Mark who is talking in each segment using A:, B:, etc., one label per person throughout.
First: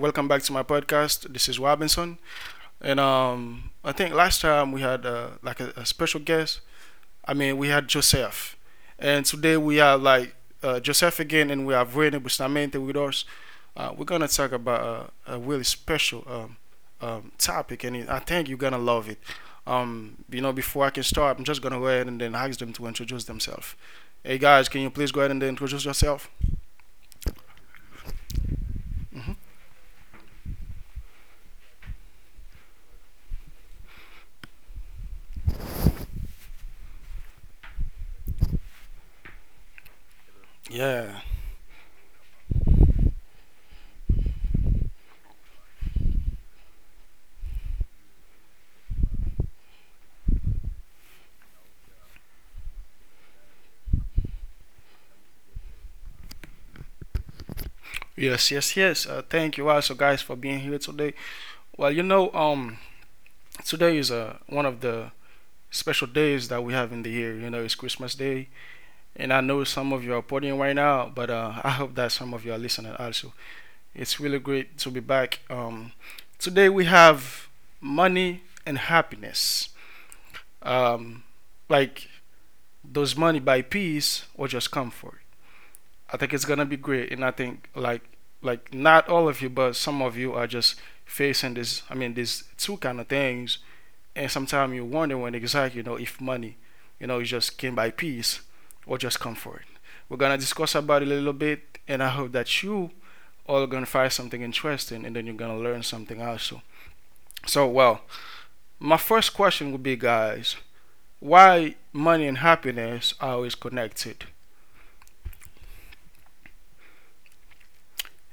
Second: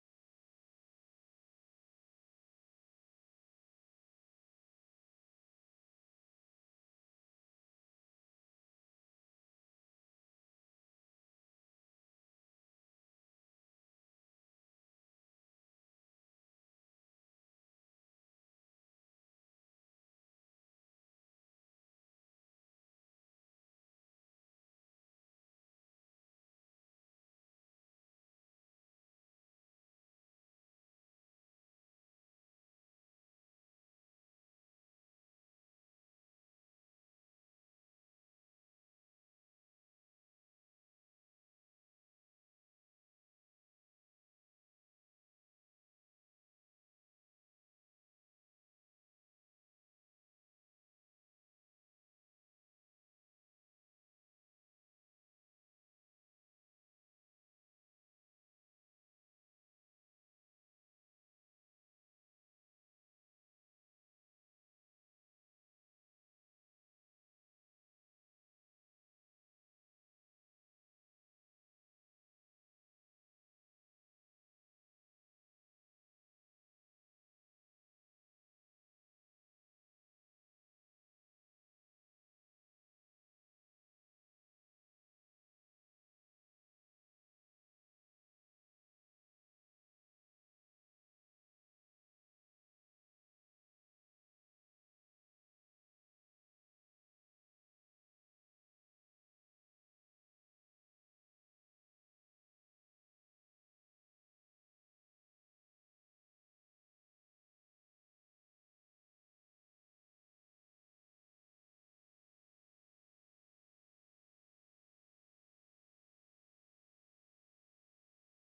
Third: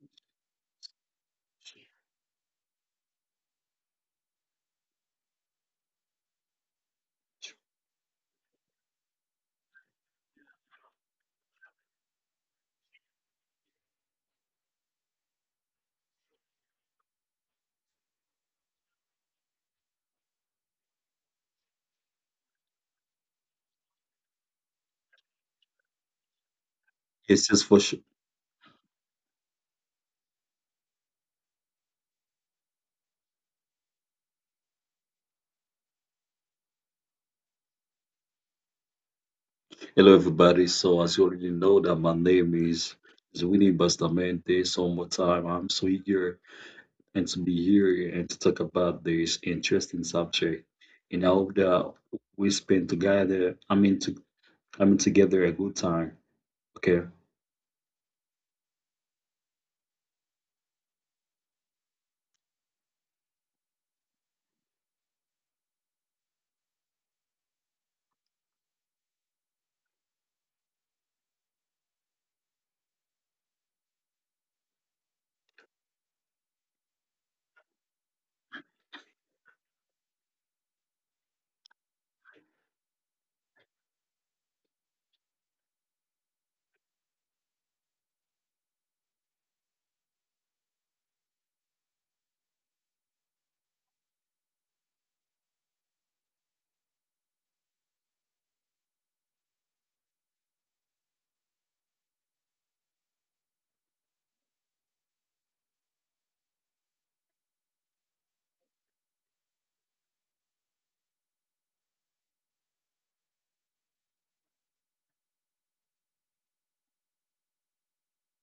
A: welcome back to my podcast. This is Robinson, and I think last time we had like a special guest. I mean, we had Joseph, and today we have like Joseph again, and we have Rene Bustamante with us. We're gonna talk about a really special topic, and I think you're gonna love it. Before I can start, I'm just gonna go ahead and then ask them to introduce themselves. Hey guys, can you please go ahead and then introduce yourself?
B: It's just for sure.
A: Hmm.
B: Hello, everybody. So, as
A: Yeah.
B: you already know, that my name is Winnie Bastamente. So, one more time, I'm so eager and to be here and to talk about this interesting subject. And I hope that we spend together. I mean together a good time. Okay.
A: Yes, yes, yes. Thank you also, guys, for being here today. Well, today is one of the special days that we have in the year. It's Christmas Day, and I know some of you are partying right now, but I hope that some of you are listening also. It's really great to be back. Today we have money and happiness. Um, like, does money buy peace or just comfort? I think it's gonna be great, and I think like not all of you, but some of you are just facing this. I mean, these two kind of things, and sometimes you wonder when exactly you know if money, it just came by peace or just comfort. We're gonna discuss about it a little bit, and I hope that you all are gonna find something interesting, and then you're gonna learn something also. So, well, my first question would be, guys, why money and happiness are always connected?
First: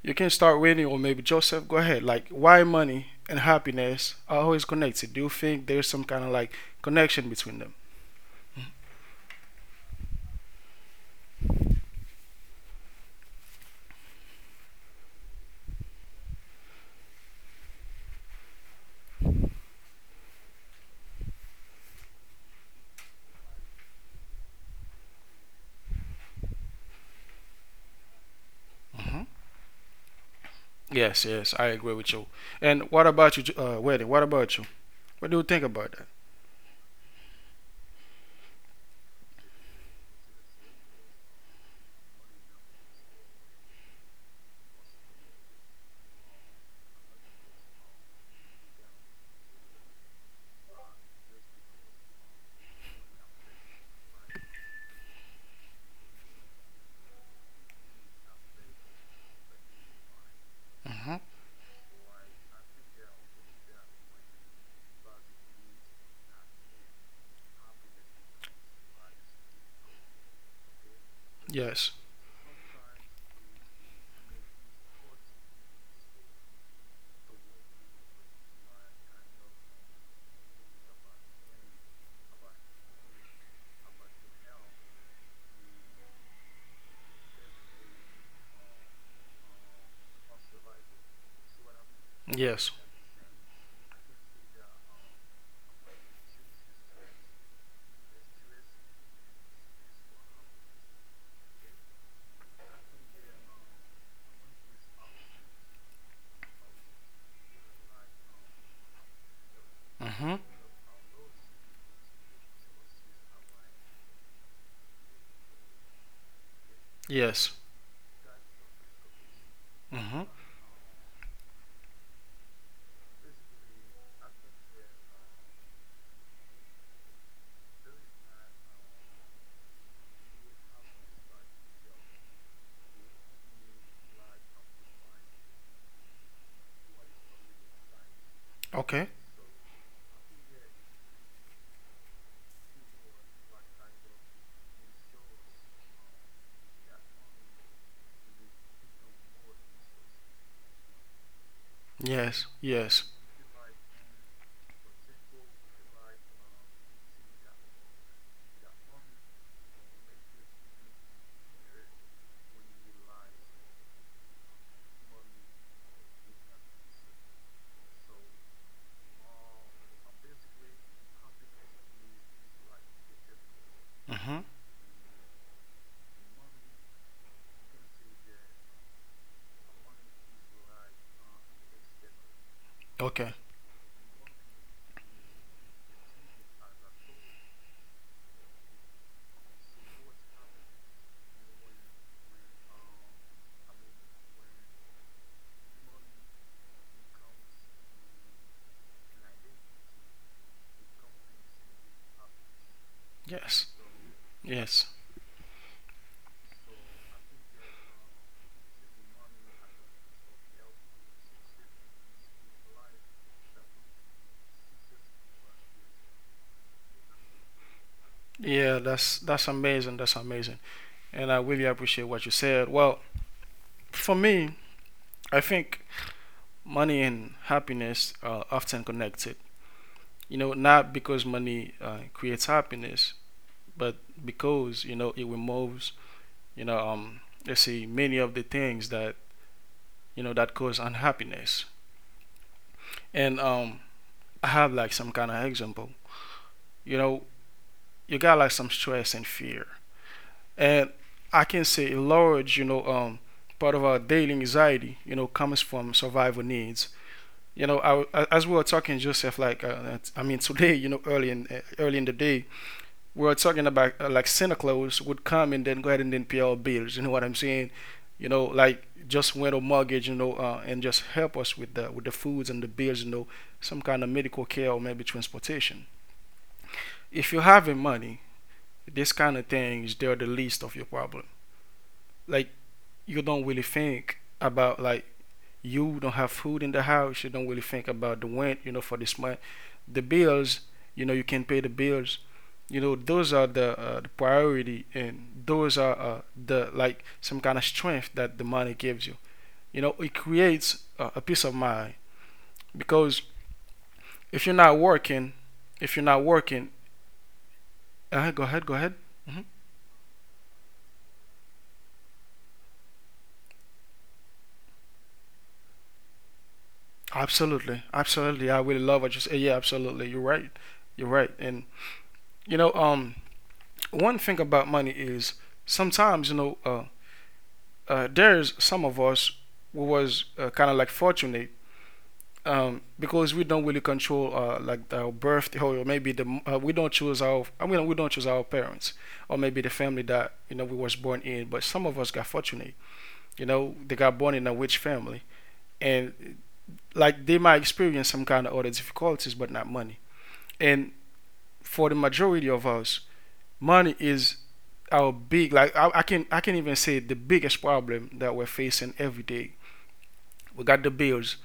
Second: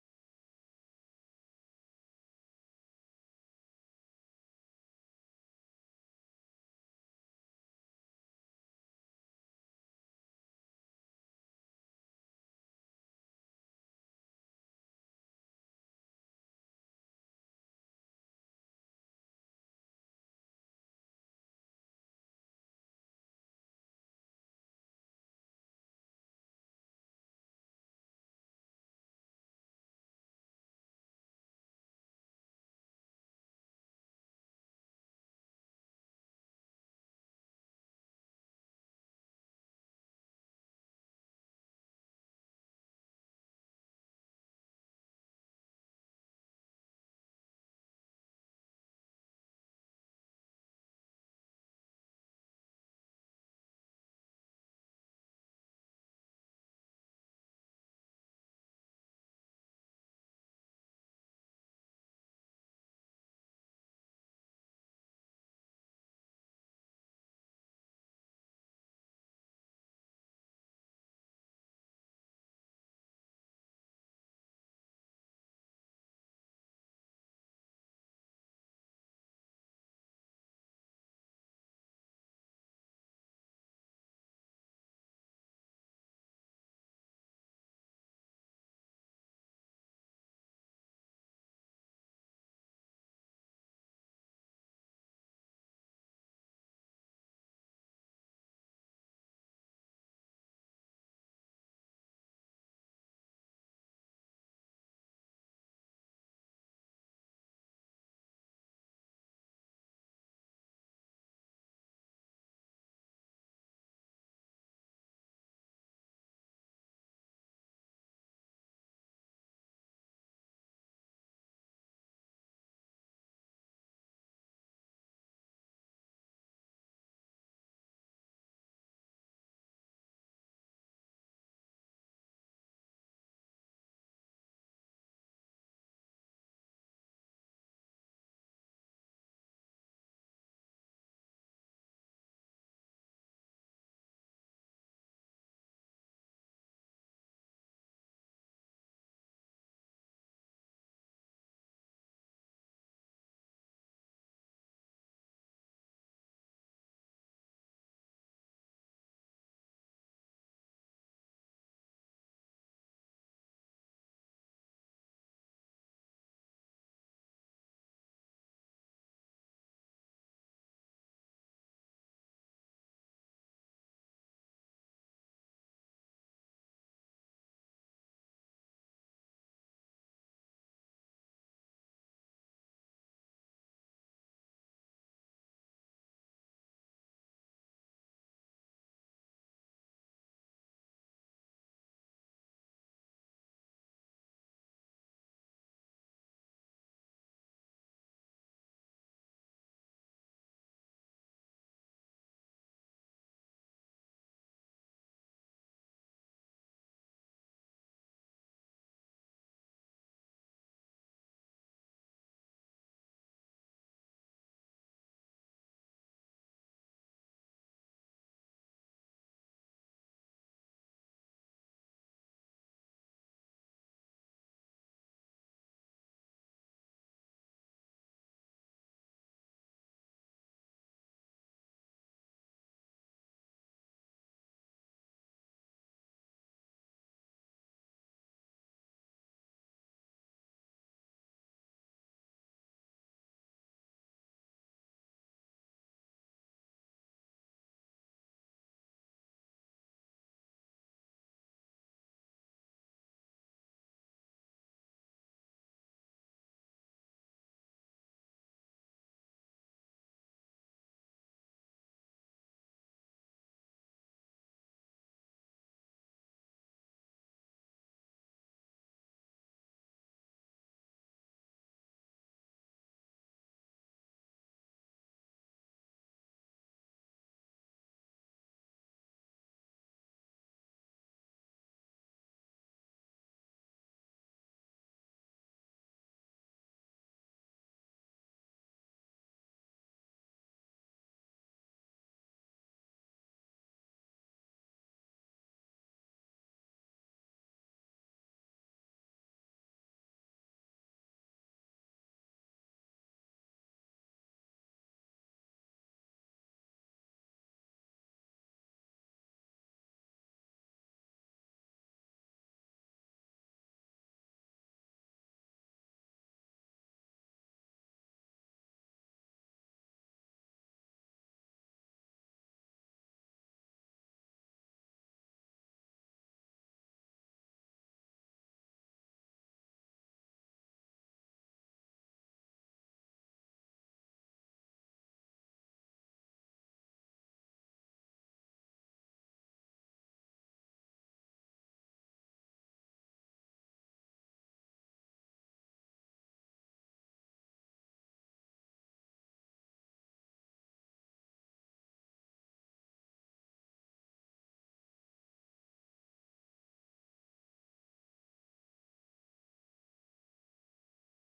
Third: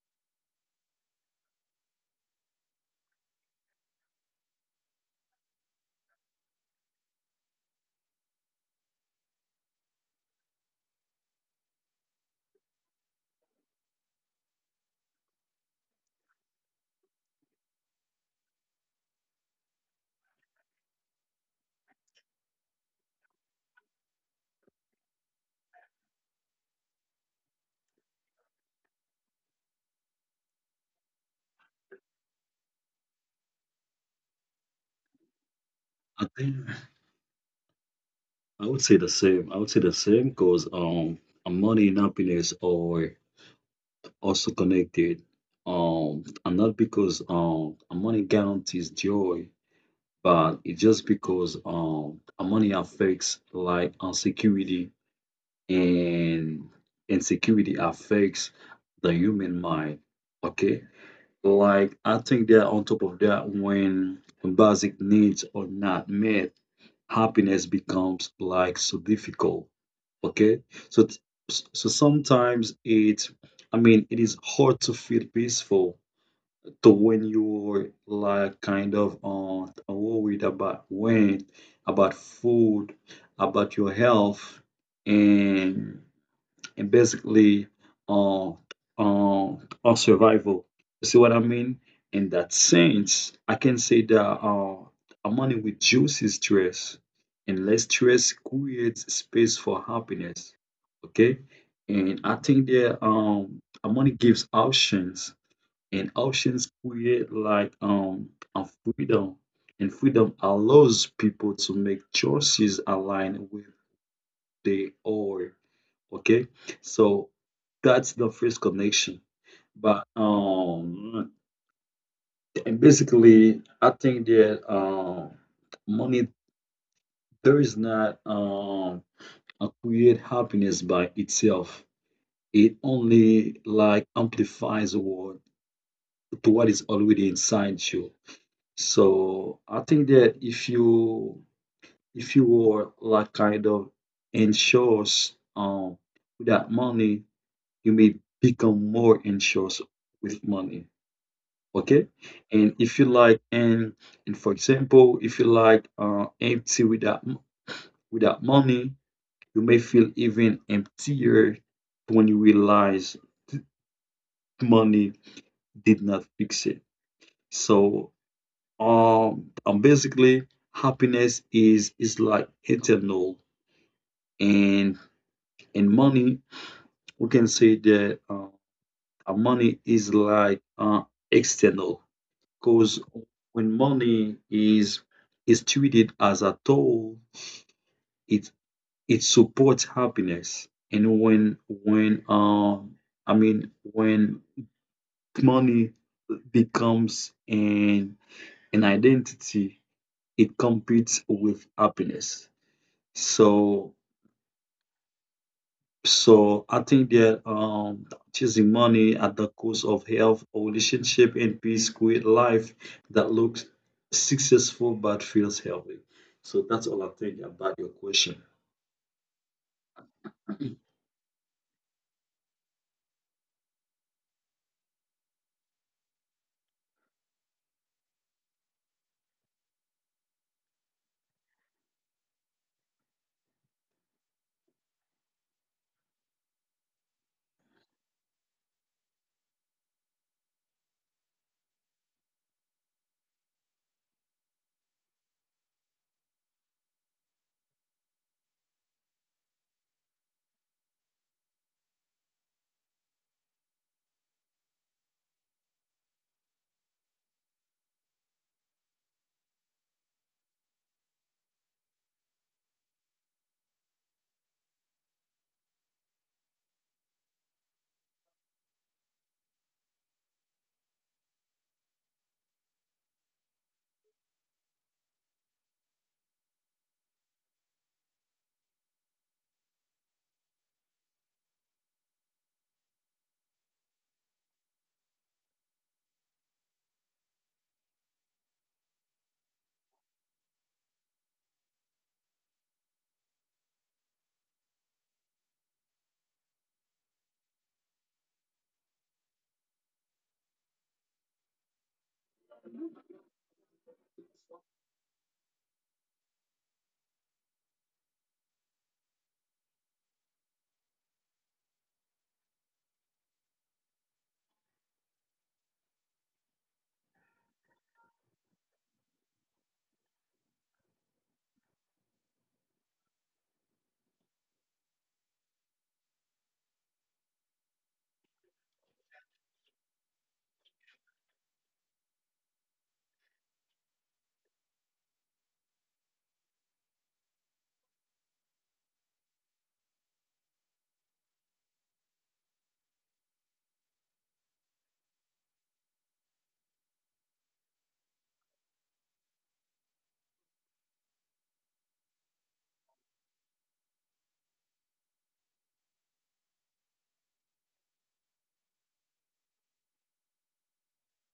A: You can start with anyone, maybe Joseph. Go ahead. Like, why money and happiness are always connected? Do you think there's some kind of like connection between them? Mhm. Yes, yes, I agree with you. And what about you, Wedding? What about you? What do you think about that?
B: I think I would say the same. I would say the same because money and happiness are also connected. And not because money guarantees joy but it's just because money affects like insecurity and insecurity affects the human mind. Okay.
A: Mhm.
B: Like I think that on top of that, when basic needs are not met, happiness becomes like so difficult. Okay. So
A: Yes,
B: so sometimes it I mean it is hard to feel peaceful so when you're like kind of worried about rent, about food, about your health, and basically uh, uh, our survival. You see what I mean? In that
A: yes.
B: sense, I can say that our money reduces stress, and less stress creates space for happiness. Okay, and I think that our money gives options and options create like a freedom, and
A: Mm-hmm.
B: freedom allows people to make choices aligned with their own. Okay, so
A: Yes.
B: that's the first connection. But
A: Mhm.
B: and basically, I think that money does not create happiness by itself. It only like amplifies what to what is already inside you.
A: Okay.
B: So I think that if you were like kind of anxious without money, you may become more anxious with money. Okay?
A: Yes,
B: And
A: yes.
B: if you like and for example, if you like empty without money, you may feel even emptier when you realize money did not fix it. So and basically, happiness is like eternal,
A: Mhm.
B: and money we can say that money is like external, because
A: Okay.
B: when money is treated as a tool, it it supports happiness, and when I mean when money becomes an identity, it competes with happiness.
A: Yes,
B: So,
A: yes.
B: so I think that choosing money at the cost of health or relationship and peace create life that looks successful but feels healthy. So that's all I think about your question.
A: Yeah, that's amazing. That's amazing, and I really appreciate what you said. Well, for me, I think money and happiness are often connected. Not because money creates happiness, but because it removes you know um let's see many of the things that that cause unhappiness. And I have like some kind of example. You know, you got like some stress and fear, and I can say a large part of our daily anxiety comes from survival needs, you know, I, as we were talking, Joseph, like I mean, today, early in the day, we are talking about like Santa Claus would come and then go ahead and then pay our bills. You know what I'm saying? Like just went on mortgage, and just help us with the foods and the bills, some kind of medical care or maybe transportation. If you're having money, this kind of things they're the least of your problem. Like you don't really think about like you don't have food in the house, you don't really think about the rent, for this month, the bills, you can pay the bills. Those are the priority, and those are the like some kind of strength that the money gives you. It creates a peace of mind because if you're not working, if you're not working, go ahead, go ahead. Hmm. Absolutely, absolutely. I really love what you say. Yeah, absolutely. You're right. You're right. And you know, um, one thing about money is sometimes there's some of us who was kind of like fortunate, because we don't really control like our birth or maybe the we don't choose our I mean, we don't choose our parents or maybe the family that we was born in, but some of us got fortunate. They got born in a rich family, and like they might experience some kind of other difficulties, but not money. And for the majority of us, money is our big, like I can even say the biggest problem that we're facing every day. We got the bills,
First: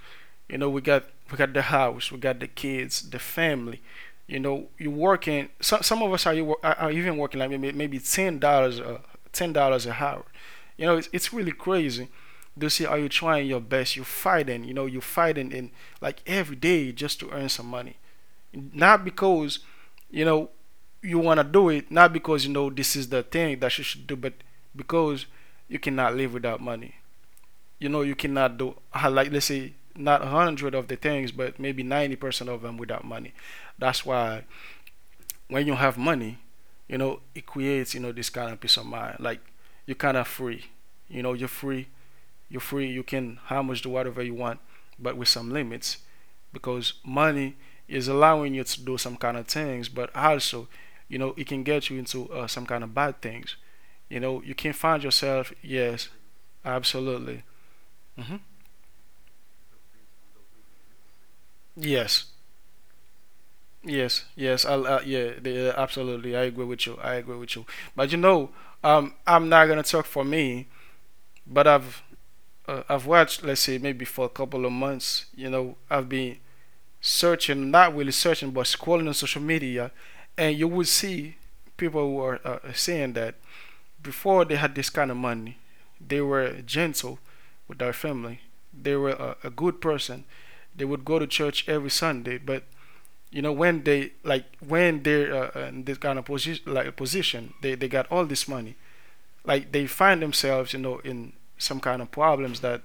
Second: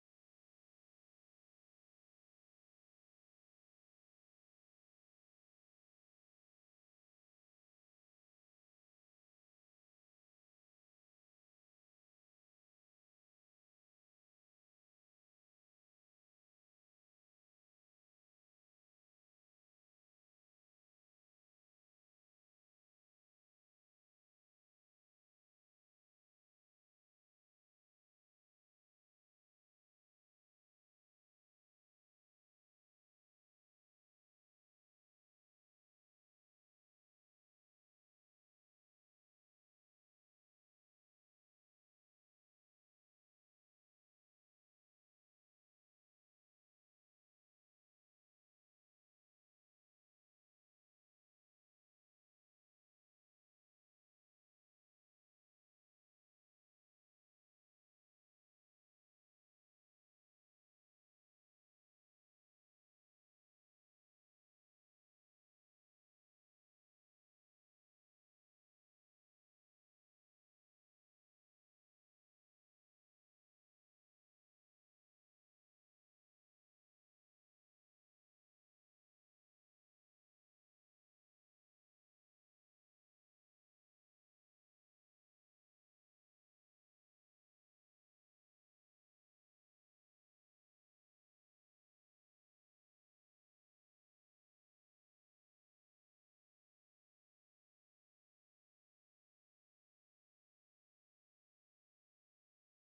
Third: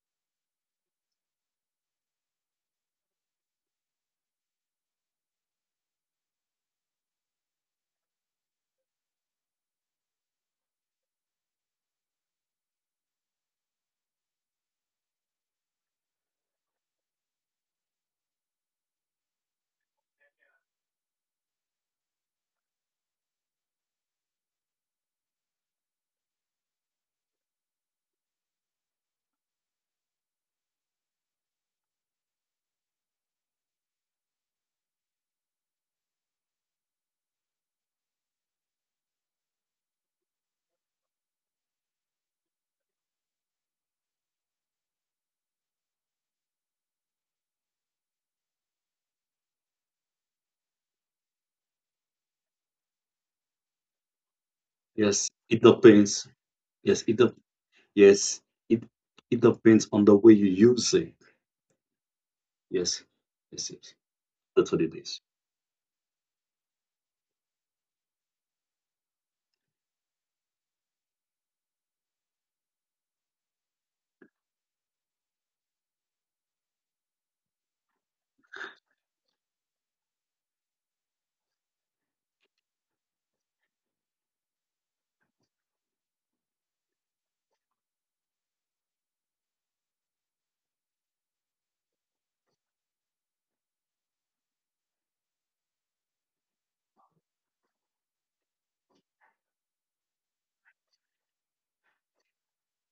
A: you know, we got we got the house, we got the kids, the family. You're working. Some of us are, you are even working like maybe $10 an hour. It's really crazy to see how you trying your best. You're fighting. You're fighting in like every day just to earn some money. Not because you know you want to do it, not because this is the thing that you should do, but because you cannot live without money. You cannot do like let's say not 100 of the things, but maybe 90% of them without money. That's why when you have money, it creates this kind of peace of mind. Like you're kind of free. You're free. You're free. You can how much do whatever you want, but with some limits because money is allowing you to do some kind of things, but also, it can get you into some kind of bad things. You can find
B: Yes,
A: yourself.
B: it
A: Yes,
B: depends. Yes, it depends.
A: absolutely. Hmm.
B: Yes, it it depends on the way you use it.
A: Yes,
B: Yes, yes, yes.
A: yes, yes.
B: That's what it is.
A: Yeah, absolutely. I agree with you. I agree with you. But I'm not gonna talk for me, but I've watched, let's say, maybe for a couple of months. I've been searching, not really searching, but scrolling on social media, and you will see people who are saying that before they had this kind of money, they were gentle with their family. They were a good person. They would go to church every Sunday, but when they like when they're in this kind of position, they got all this money. Like they find themselves, in some kind of problems that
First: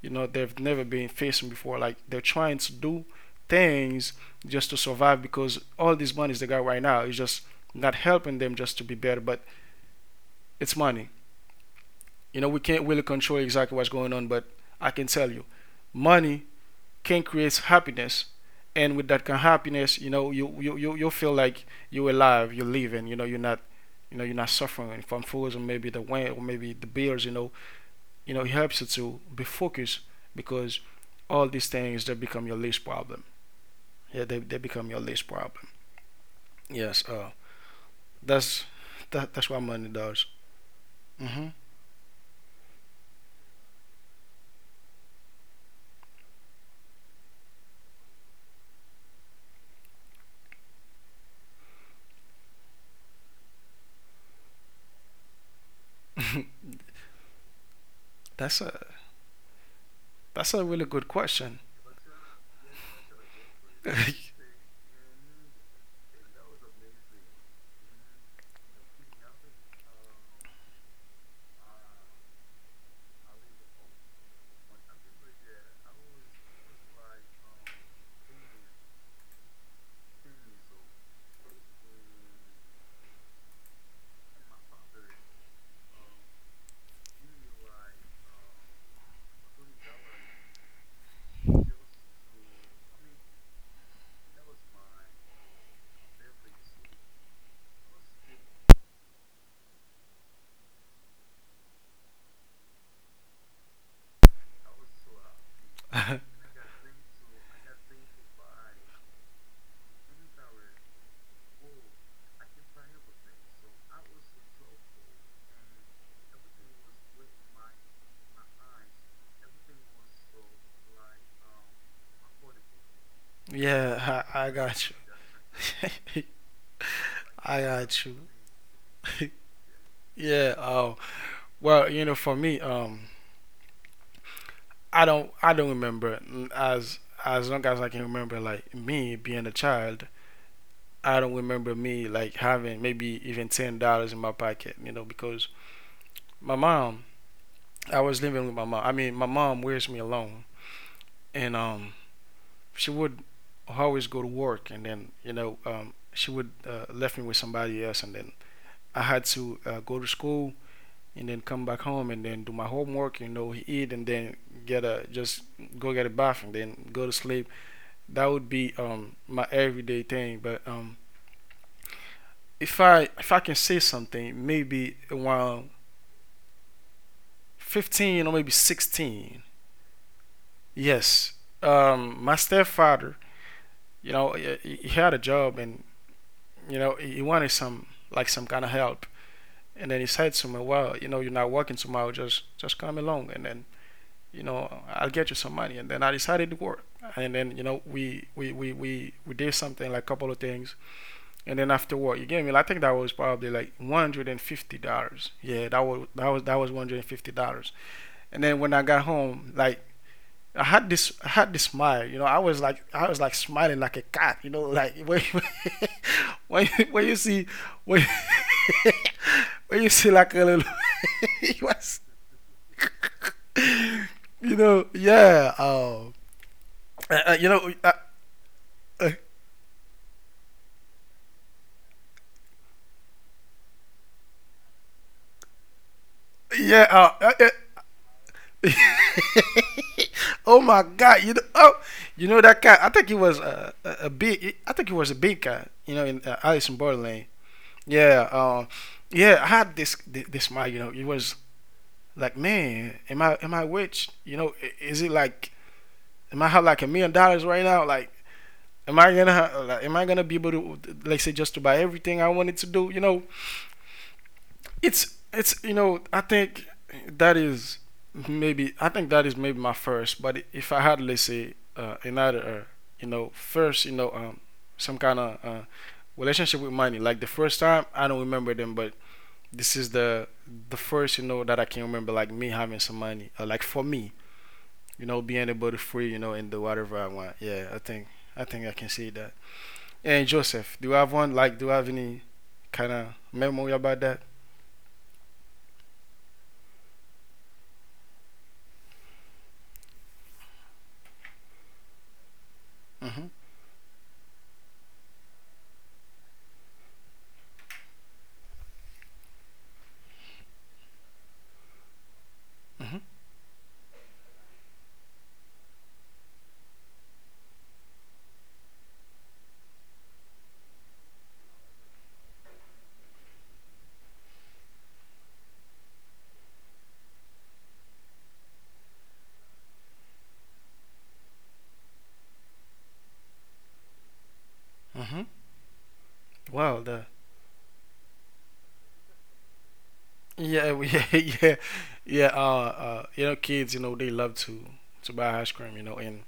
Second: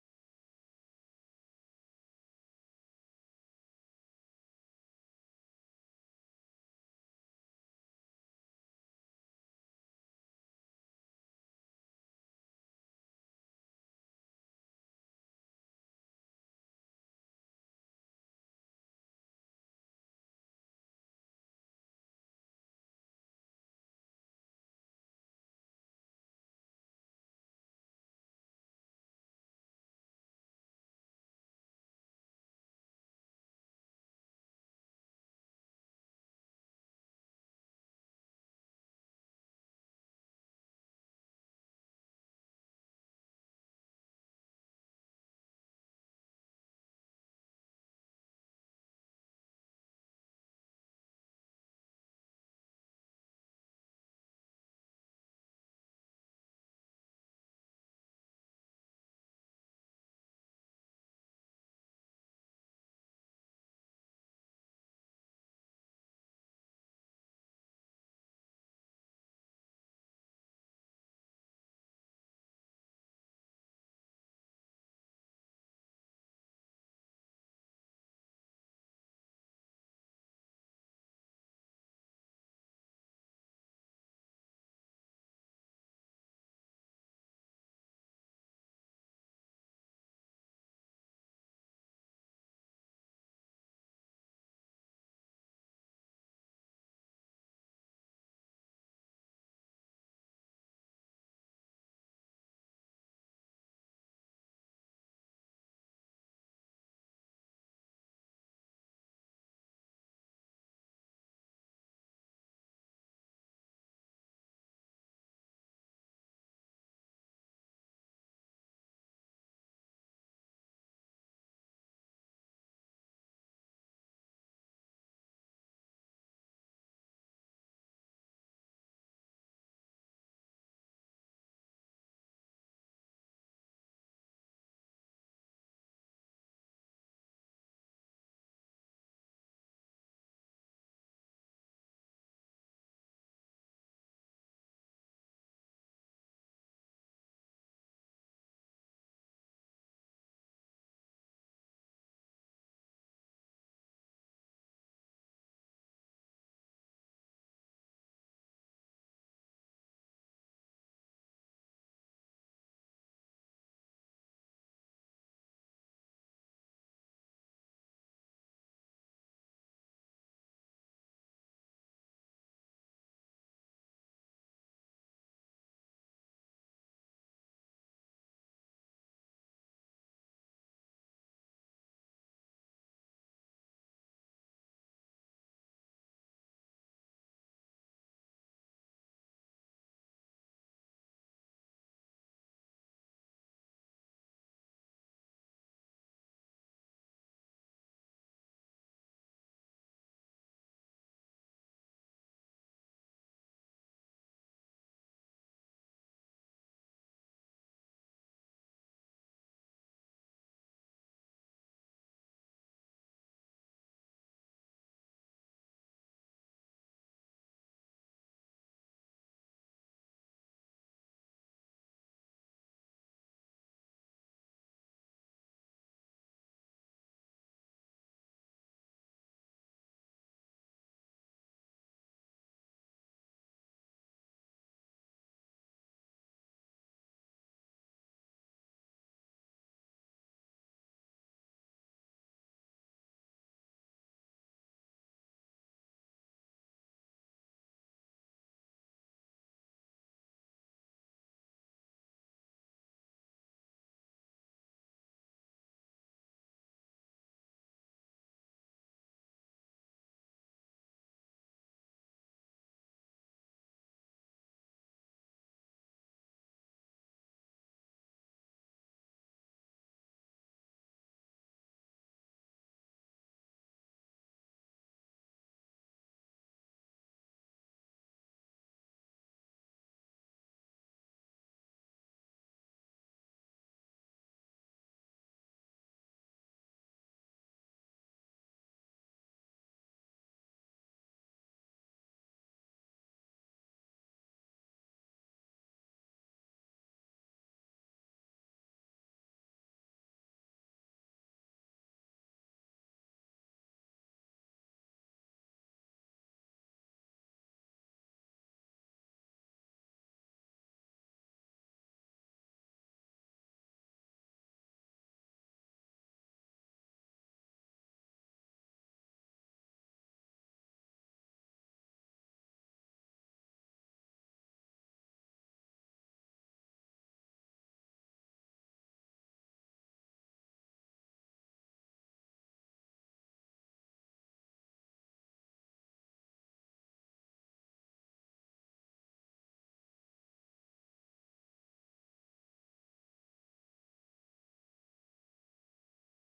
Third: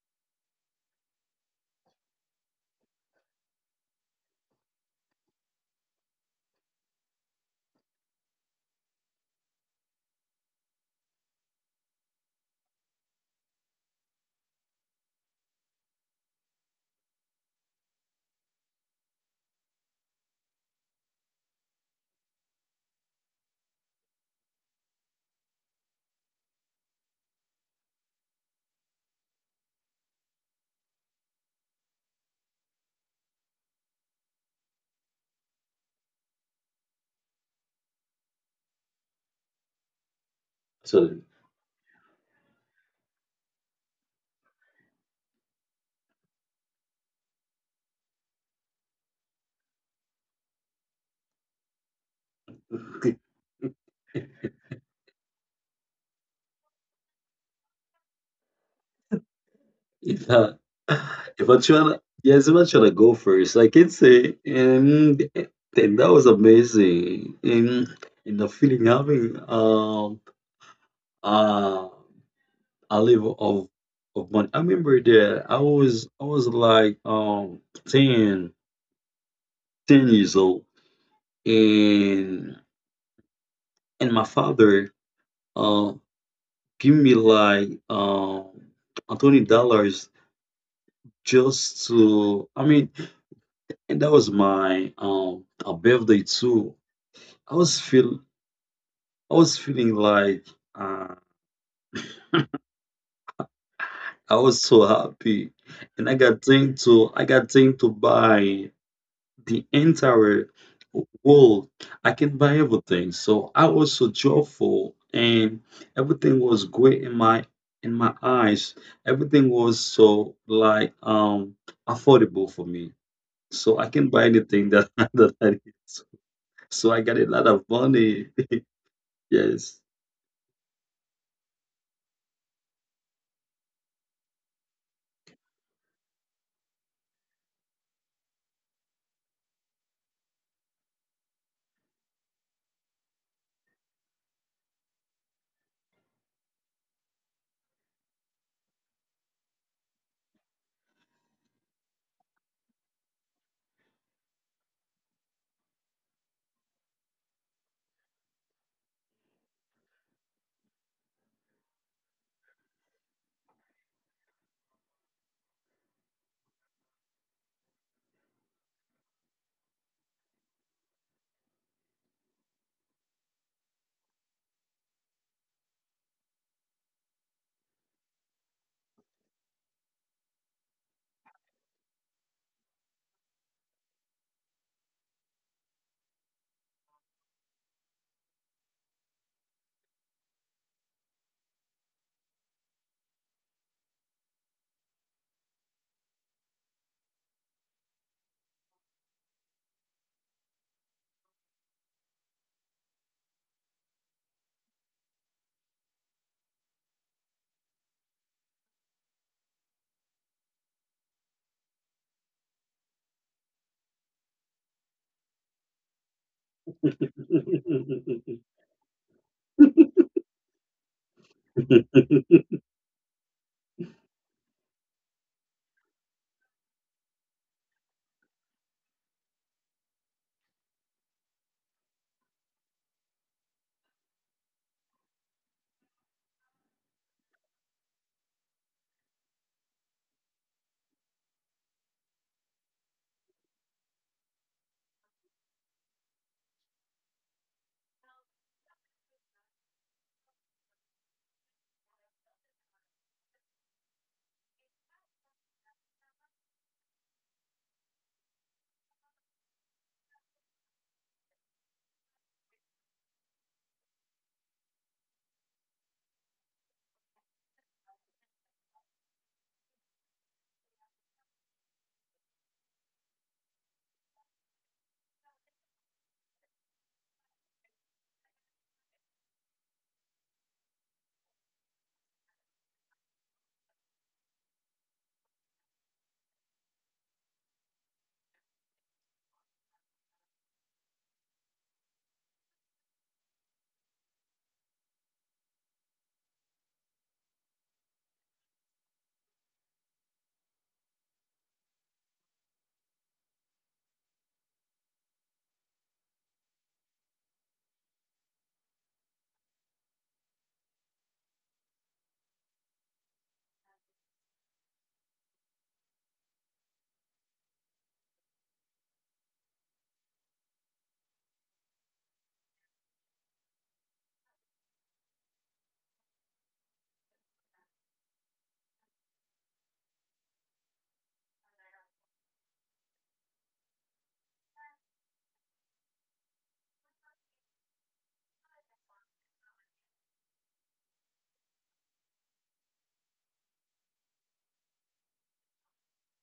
A: they've never been facing before, like they're trying to do things just to survive, because all these monies they got right now is just not helping them just to be better, but it's money. We can't really control exactly what's going on, but I can tell you money can create happiness, and with that kind of happiness, you feel like you're alive, you're living. You're not you're not suffering from fools or maybe the wind or maybe the bills, helps you to be focused because all these things they become your least problem. Yeah, they become your least problem. Yes, that's that's what money does.
B: So
A: Mm-hmm. that's a
B: if
A: that's a
B: uh,
A: really good
B: if
A: question.
B: I try to yes, if I try to go first, I can say and that was amazing. And the feeling having uh a level of money. I remember that I was like 10 10 years old, and my father um. give me like $20 just to I mean and that was my birthday too. I was feel I was feeling like uh, I was so happy and I got thing to buy the entire world. I can buy everything. So I was so joyful and everything was great in my eyes. Everything was so like affordable for me. So I can
A: Yeah,
B: buy
A: I
B: anything
A: got
B: that that I need.
A: you.
B: So I got a lot
A: I
B: of
A: got you.
B: money. Yes.
A: Yeah. Oh, well, for me, I don't remember as long as I can remember, like me being a child, I don't remember me like having maybe even $10 in my pocket, because my mom, I was living with my mom. I mean, my mom raised me alone, and she would always go to work, and then she would left me with somebody else, and then I had to go to school and then come back home and then do my homework, eat and then get a just go get a bath and then go to sleep. That would be my everyday thing, but if I can say something, maybe while 15 or maybe 16. Yes. My stepfather, he had a job, and, he wanted some, like some kind of help. And then he said to me, well, you're not working tomorrow. Just come along. And then, I'll get you some money. And then I decided to work. And then, we did something, like a couple of things. And then after work, you gave me, I think that was probably like $150. Yeah, that was $150. And then when I got home, like I had this smile. I was like smiling like a cat, you know, like when when you see when you, when you see like a little it was you know, yeah, you know, uh, yeah, uh, oh my god, you know. Oh, you know that cat, I think it was a big, I think it was a big cat, you know, in Alice in Borderland. Yeah, yeah. I had this mind, you know. It was like, man, am I rich? You know, is it like, am I have like $1 million right now? Like, am I gonna ha- like, am I gonna be able to, like, say, just to buy everything I wanted to do? You know, it's you know, I think that is maybe I think that is maybe my first. But if I had, let's say, another, you know, first, you know, some kind of relationship with money, like the first time, I don't remember them, but this is the first, you know, that I can remember, like me having some money, or like for me, you know, being able to free, you know, and do whatever I want. Yeah, I think I think I can see that. And Joseph, do you have one? Like, do you have any kind of memory about that? Mm-hmm. Mm-hmm. Mm-hmm. Wow. The yeah yeah. Yeah. Yeah, you know, kids, you know, they love to buy ice cream, you know, and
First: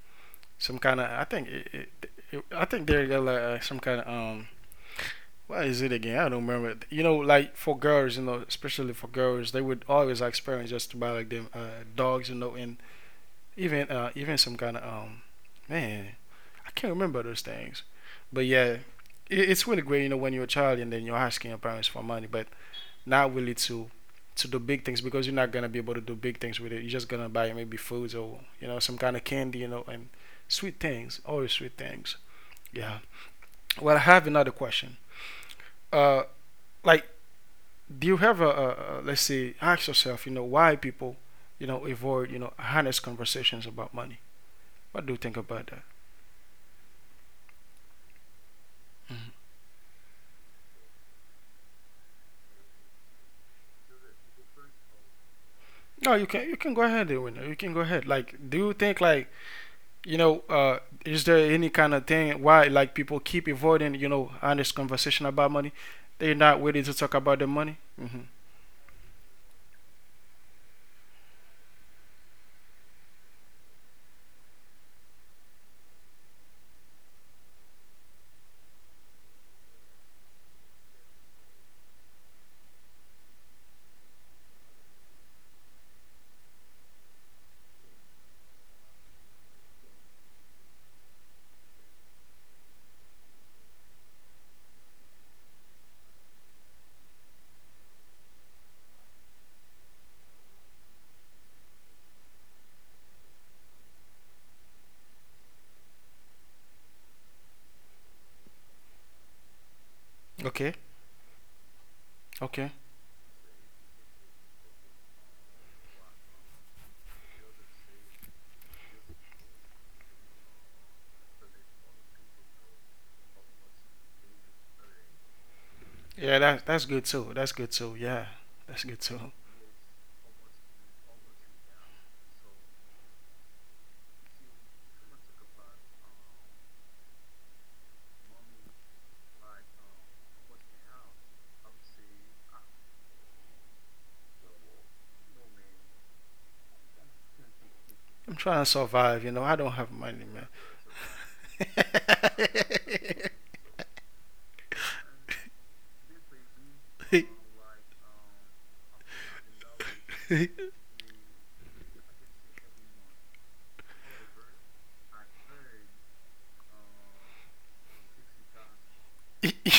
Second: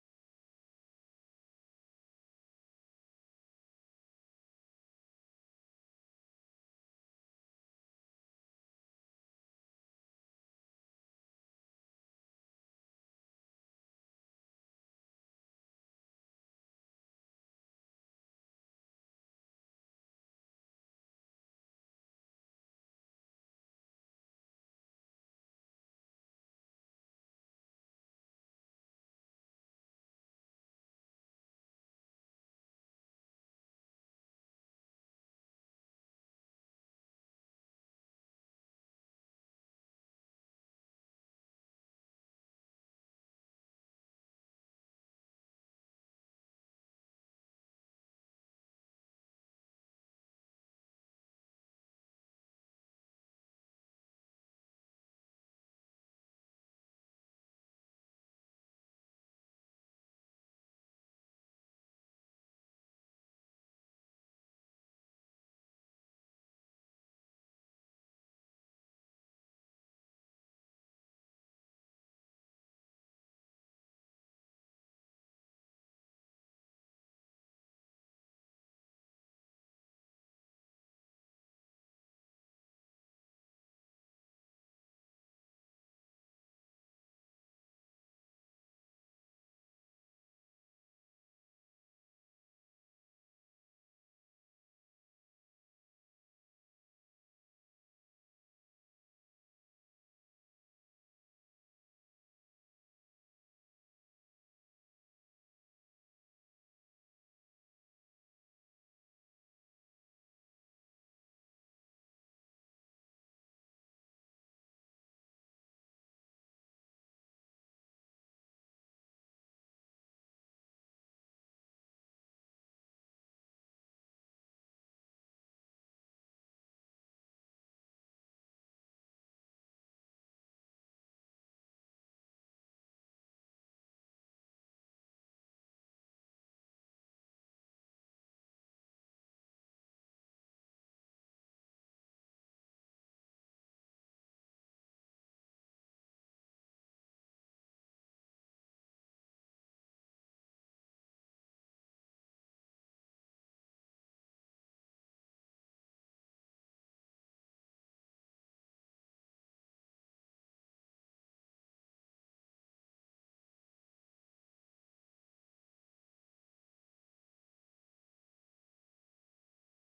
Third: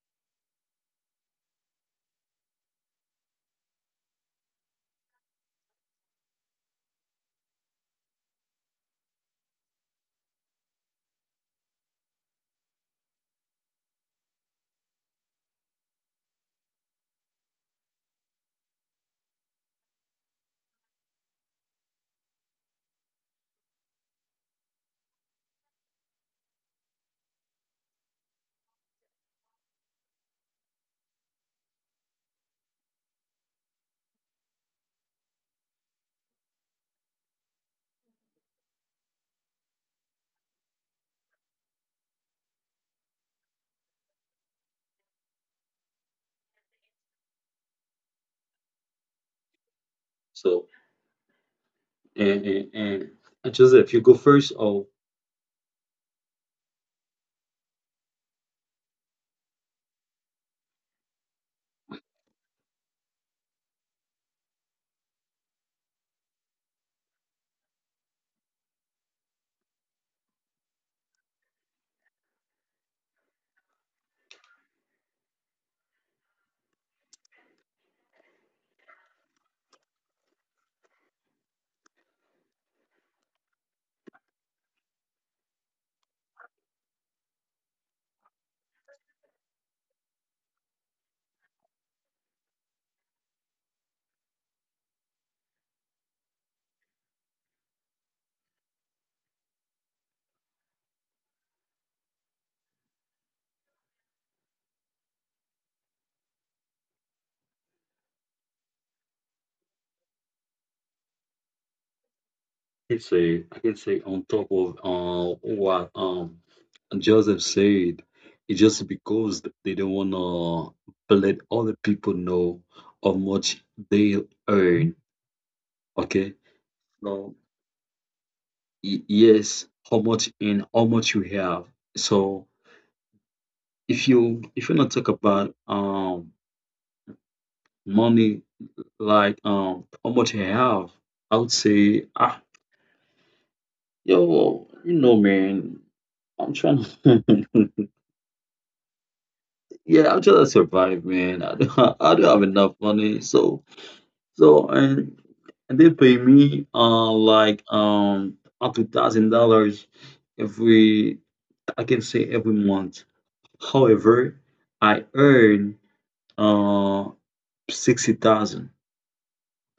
A: some kind of, I think I think they're like some kind of um, what is it again? I don't remember. You know, like for girls, you know, especially for girls, they would always like parents just to buy like them dogs, you know, and even even some kind of man, I can't remember those things. But yeah, it's really great, you know, when you're a child and then you're asking your parents for money, but not really to do big things because you're not gonna be able to do big things with it. You're just gonna buy maybe foods, or you know, some kind of candy, you know, and sweet things, always sweet things. Yeah. Well, I have another question. Uh, like, do you have a, let's say, ask yourself, you know, why people, you know, avoid, you know, honest conversations about money? What do you think about that? Mm-hmm.
B: So and and, and and Joseph, you go first or
A: No, you can, you can go ahead, and you can go ahead. Like, do you think like, you know, is there any kind of thing why like people keep avoiding, you know, honest conversation about money? They're not willing to talk about the money. Mm-hmm. Okay. Okay.
B: I can say on top of what and Joseph said, it's just because they don't want to let other people know how much they earn.
A: Yeah,
B: Okay.
A: that's good too.
B: So
A: That's good too. Yeah, that's good too.
B: yes, how much and how much you have. So if you not talk about money like how much you have, I would say ah yo you know man I'm trying to
A: I'm trying to survive, you know, I don't have
B: yeah I'm
A: money,
B: trying to survive man I don't I don't have enough
A: man.
B: money so So and they pay me like up to $1,000 every I can say every month. However, I earn uh sixty thousand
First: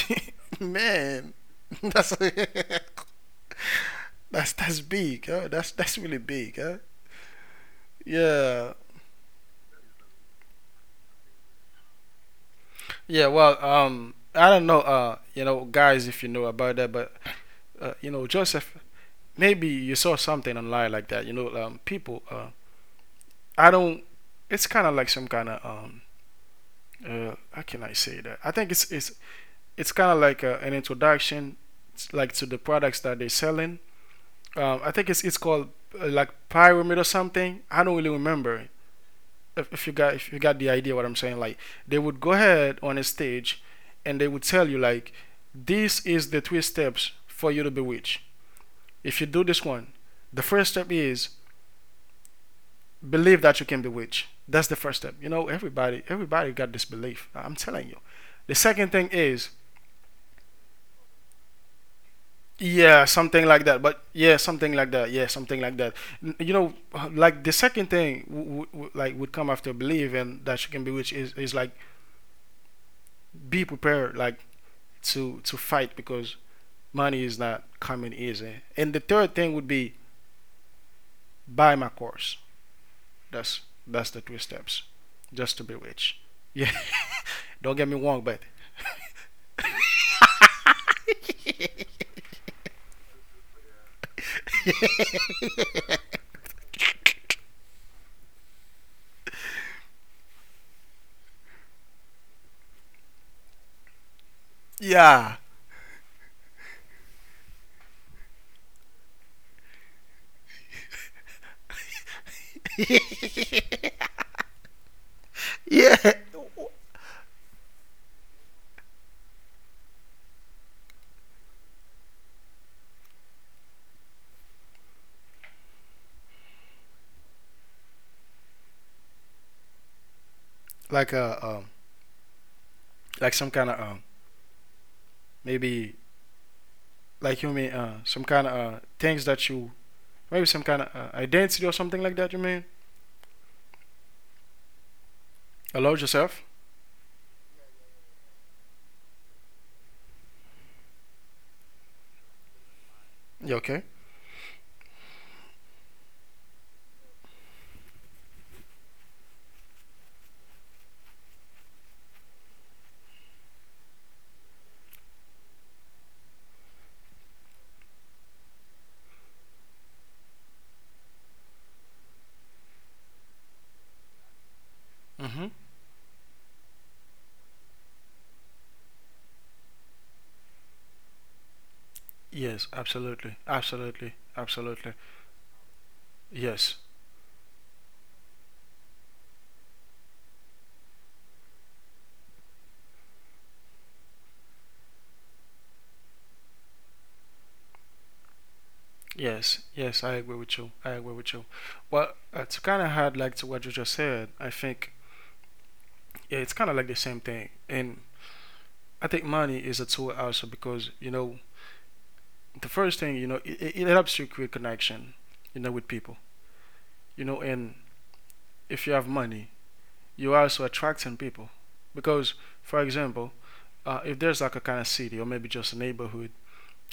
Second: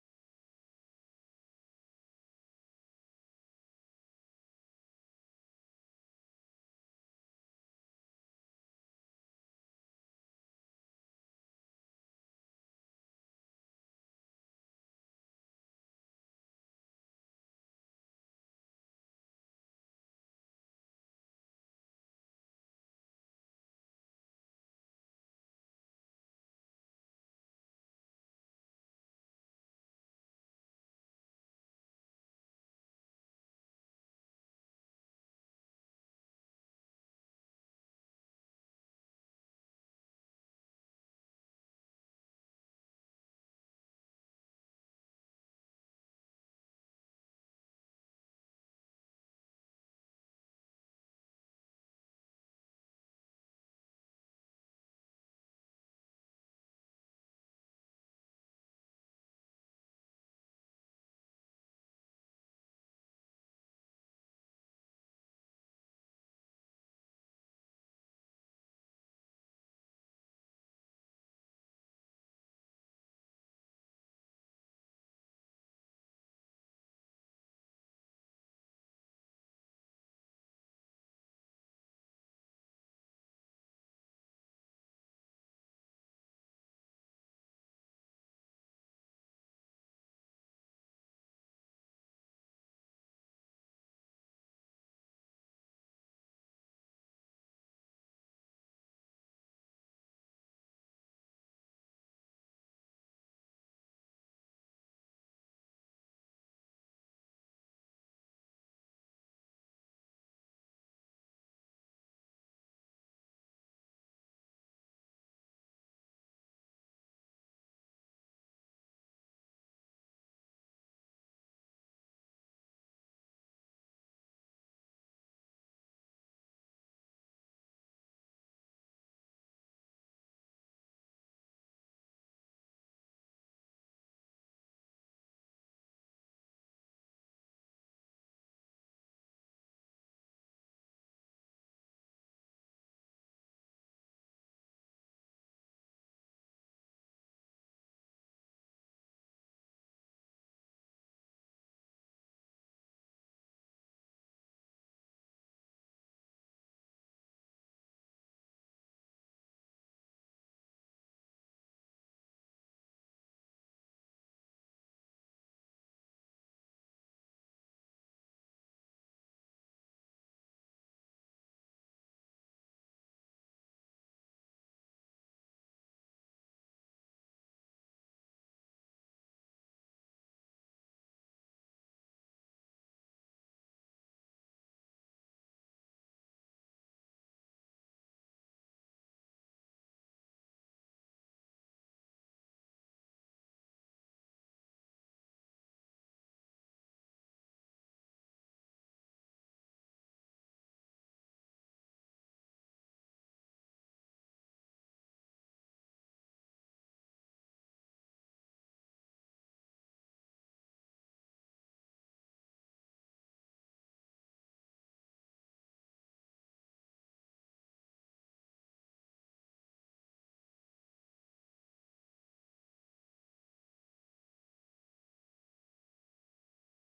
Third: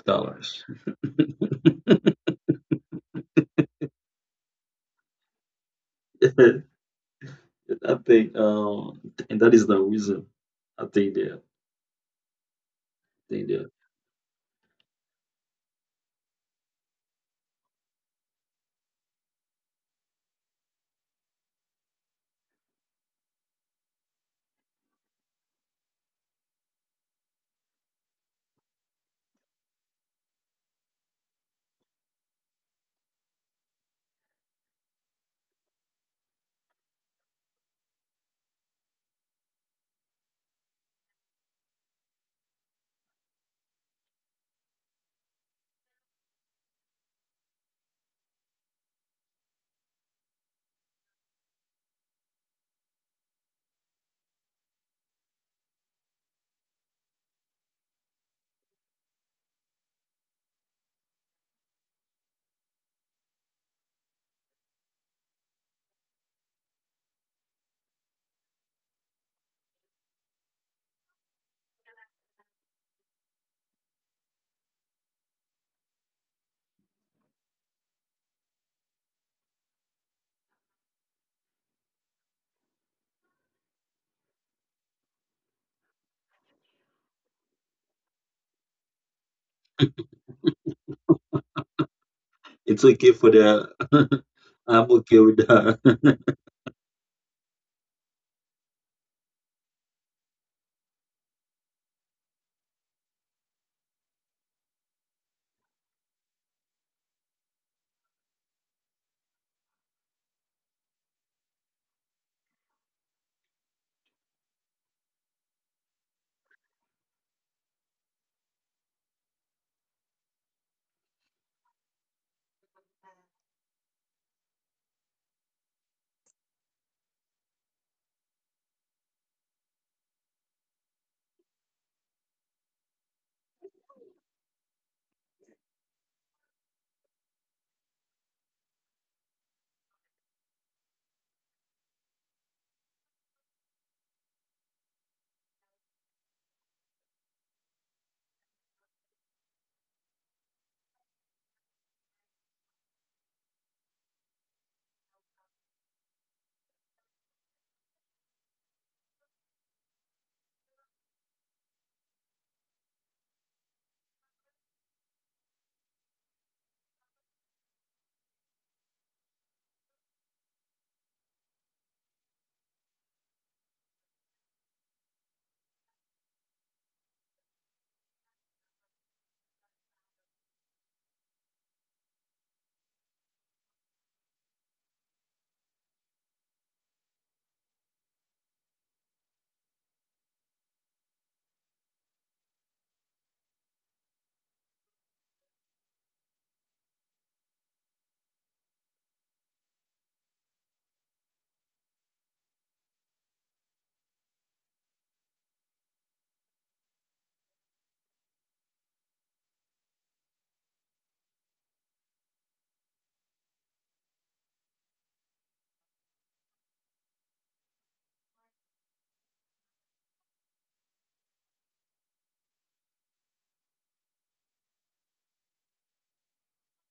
B: dollars.
A: Man, that's that's big. Huh? That's really big. Huh?
B: I think
A: Yeah.
B: and that is the reason. I
A: Yeah.
B: think
A: Well,
B: that
A: I don't know. You know, guys, if you know about that, but you know, Joseph, maybe you saw something online like that. You know, people. I don't. It's kind of like some kind of how can I say that? I think it's it's kind of like an introduction, like to the products that they're selling, I think it's called like pyramid or something. I don't really remember. If you got, if you got the idea what I'm saying, like they would go ahead on a stage, and they would tell you like, this is the three steps for you to bewitch. If you do this one, the first step is believe that you can bewitch. That's the first step. You know, everybody got this belief. I'm telling you. The second thing is, yeah, something like that. But yeah, something like that. Yeah, something like that. You know, like the second thing like would come after believe and that you can be rich is like be prepared, like to fight, because money is not coming easy. And the third thing would be buy my course. That's the three steps just to be rich. Yeah. Don't get me wrong, but
B: it's okay for the I'm okay with that.
A: yeah. Yeah. Like a um, like some kind of um, maybe like you mean, some kind of things that you, maybe some kind of identity or something like that. You mean allow yourself. You okay? Mm-hmm. Yes, absolutely, absolutely, absolutely. Yes, yes, yes. I agree with you. I agree with you. Well, to kind of add like to what you just said, I think yeah, it's kind of like the same thing. And I think money is a tool also, because you know, the first thing, you know, it it helps you create connection, you know, with people. You know, and if you have money, you're also attracting people. Because, for example, if there's like a kind of city or maybe just a neighborhood,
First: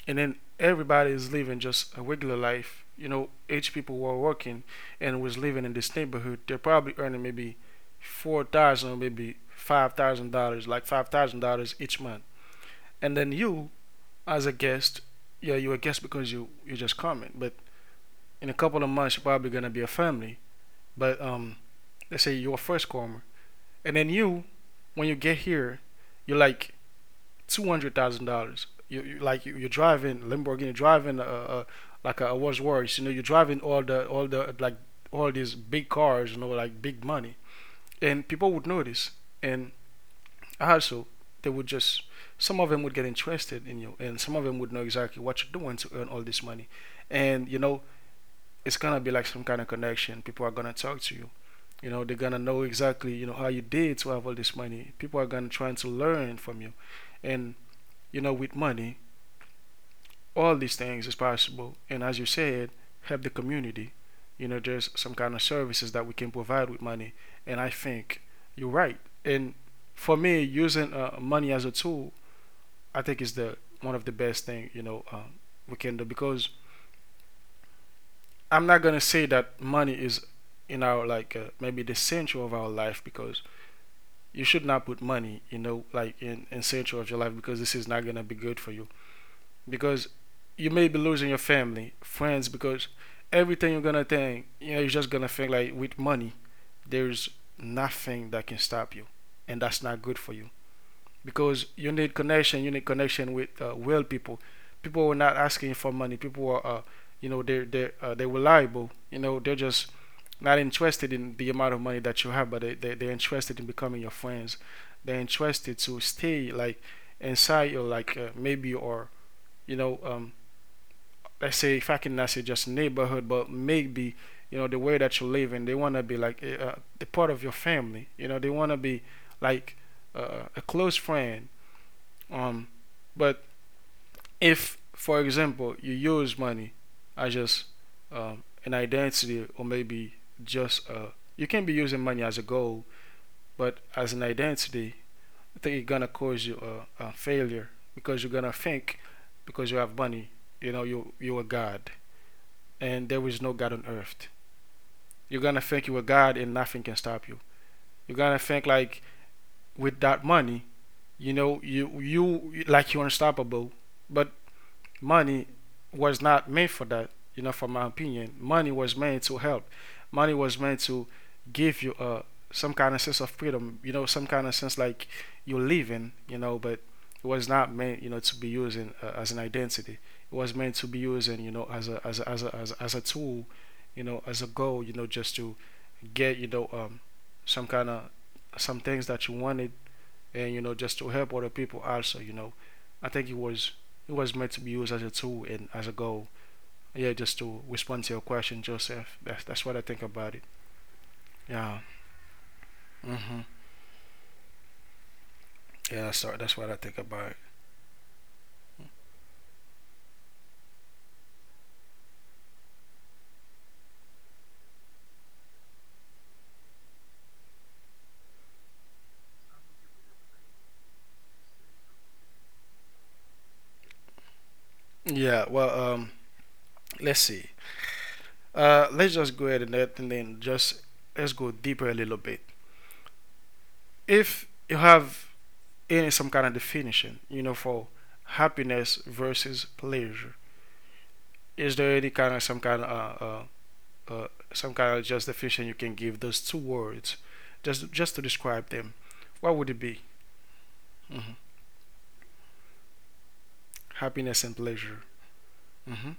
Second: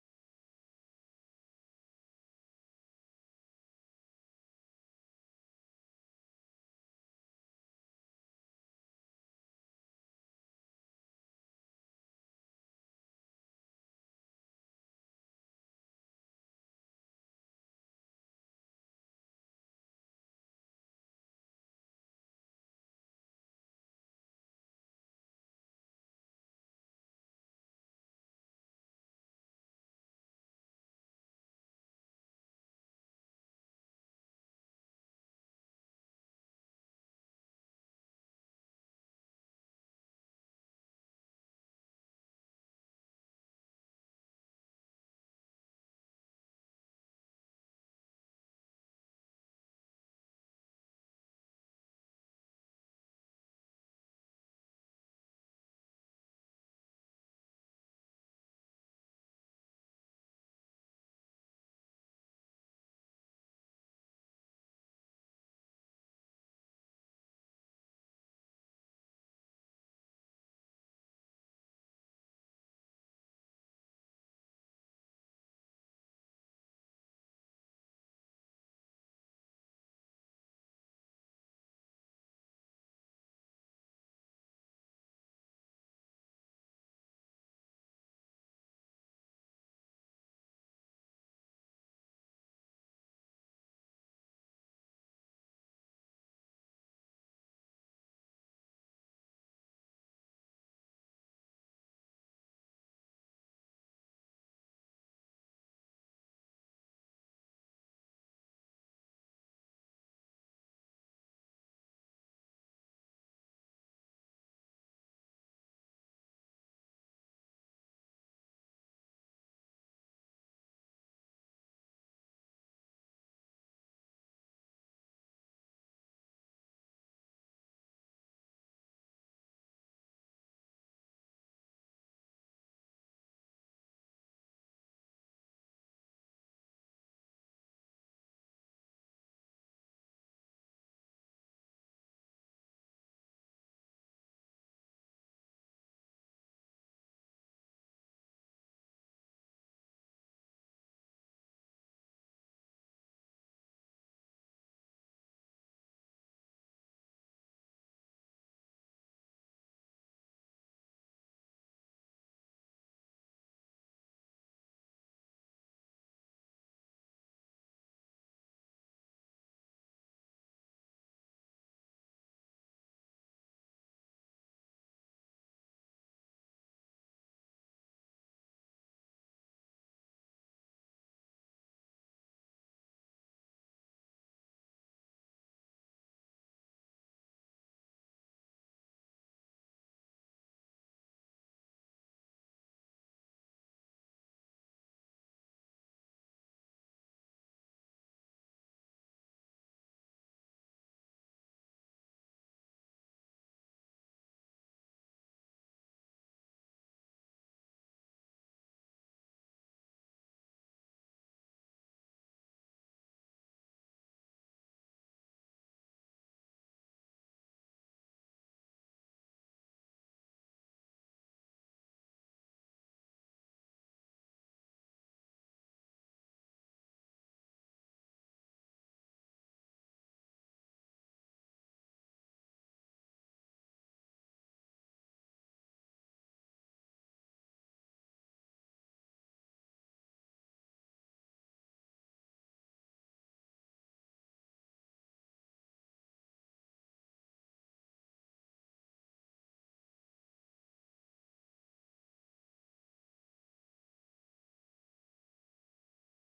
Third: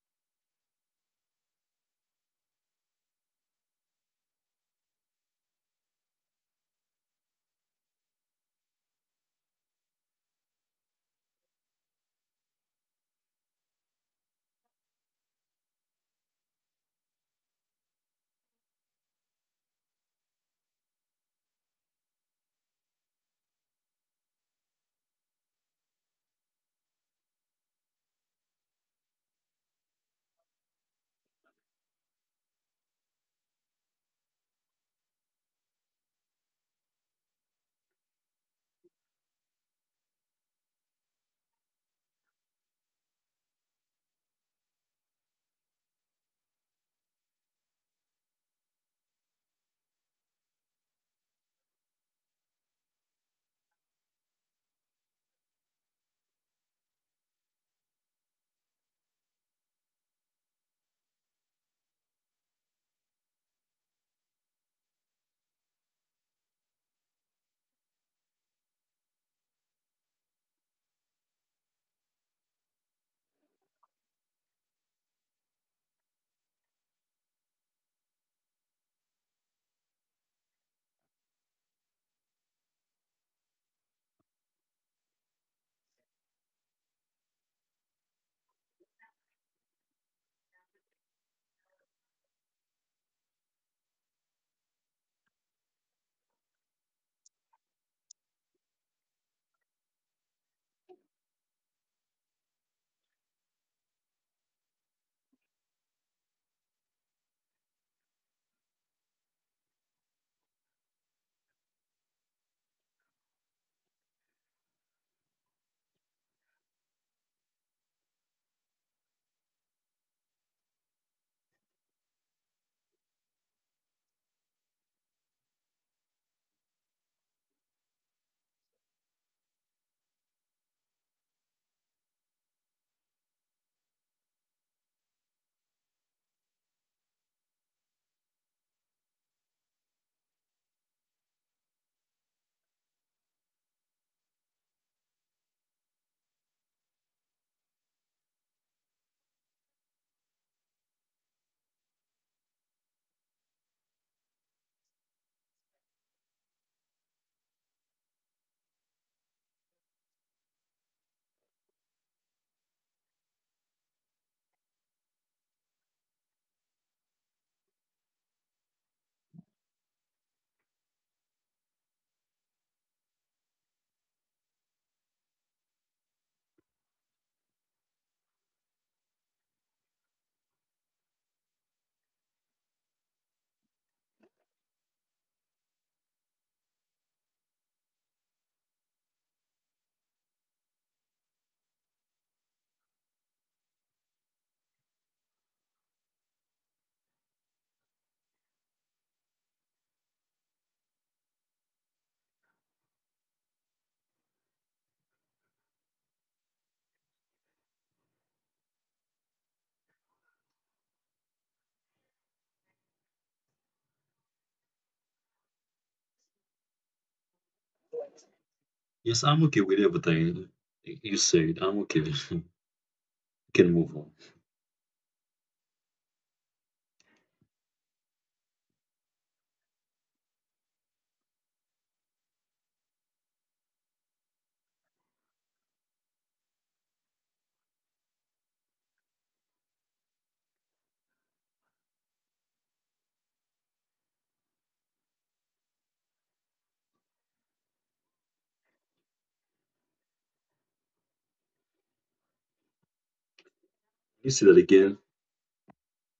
A: and then everybody is living just a regular life, you know, each people who are working and was living in this neighborhood, they're probably earning maybe $4,000 or maybe $5,000, like $5,000 each month. And then you, as a guest, yeah, you're a guest because you're just coming. But in a couple of months, you're probably gonna be a family. But let's say you're a first comer, and then you, when you get here, you're like $200,000. You you're driving Lamborghini, you're driving a like a Rolls-Royce. You know, you're driving all the like all these big cars. You know, like big money, and people would notice, and also they would just, some of them would get interested in you, and some of them would know exactly what you're doing to earn all this money, and you know it's gonna be like some kind of connection. People are gonna talk to you, you know, they're gonna know exactly, you know, how you did to have all this money. People are gonna trying to learn from you. And, you know, with money, all these things is possible. And as you said, help the community. You know, there's some kind of services that we can provide with money. And I think you're right. And for me, using money as a tool, I think is the one of the best thing, you know, we can do, because I'm not gonna say that money is in our like maybe the center of our life, because you should not put money, you know, like in central of your life, because this is not gonna be good for you. Because you may be losing your family, friends, because everything you're gonna think, you know, you're just gonna think like with money, there's nothing that can stop you, and that's not good for you, because you need connection. You need connection with real people. People are not asking for money. People are, you know, they are they're reliable. You know, they're just not interested in the amount of money that you have, but they're interested in becoming your friends. They're interested to stay like inside your like maybe, or you know let's say, if I can not say just neighborhood, but maybe you know the way that you live in. They want to be like eh, the part of your family. You know, they want to be like a close friend. Um, but if, for example, you use money as just an identity, or maybe just a, you can be using money as a goal, but as an identity, I think it's gonna cause you a failure, because you're gonna think because you have money, you know, you are God, and there is no God on earth. You're gonna think you are God, and nothing can stop you. You're gonna think like with that money, you know, you like you're unstoppable. But money was not made for that. You know, from my opinion, money was meant to help. Money was meant to give you some kind of sense of freedom. You know, some kind of sense like you're living. You know, but it was not meant, you know, to be used in, as an identity. It was meant to be used in, you know, as a tool. You know, as a goal. You know, just to get, you know, some kind of some things that you wanted, and you know, just to help other people also, you know, I think it was meant to be used as a tool and as a goal. Yeah, just to respond to your question, Joseph, that's what I think about it. Yeah. Mm-hmm. Yeah that's what I think about
B: yes, I'm okay with everything you said. I'm okay. Can move on.
A: it yeah well let's see. Let's just go ahead and, let, and then just let's go deeper a little bit. If you have any some kind of definition, for happiness versus pleasure, is there any kind of some kind of uh, uh some kind of justification you can give those two words, just to describe them, what would it be? Mhm.
B: Can you
A: Happiness
B: say that
A: and
B: again.
A: pleasure. Mhm.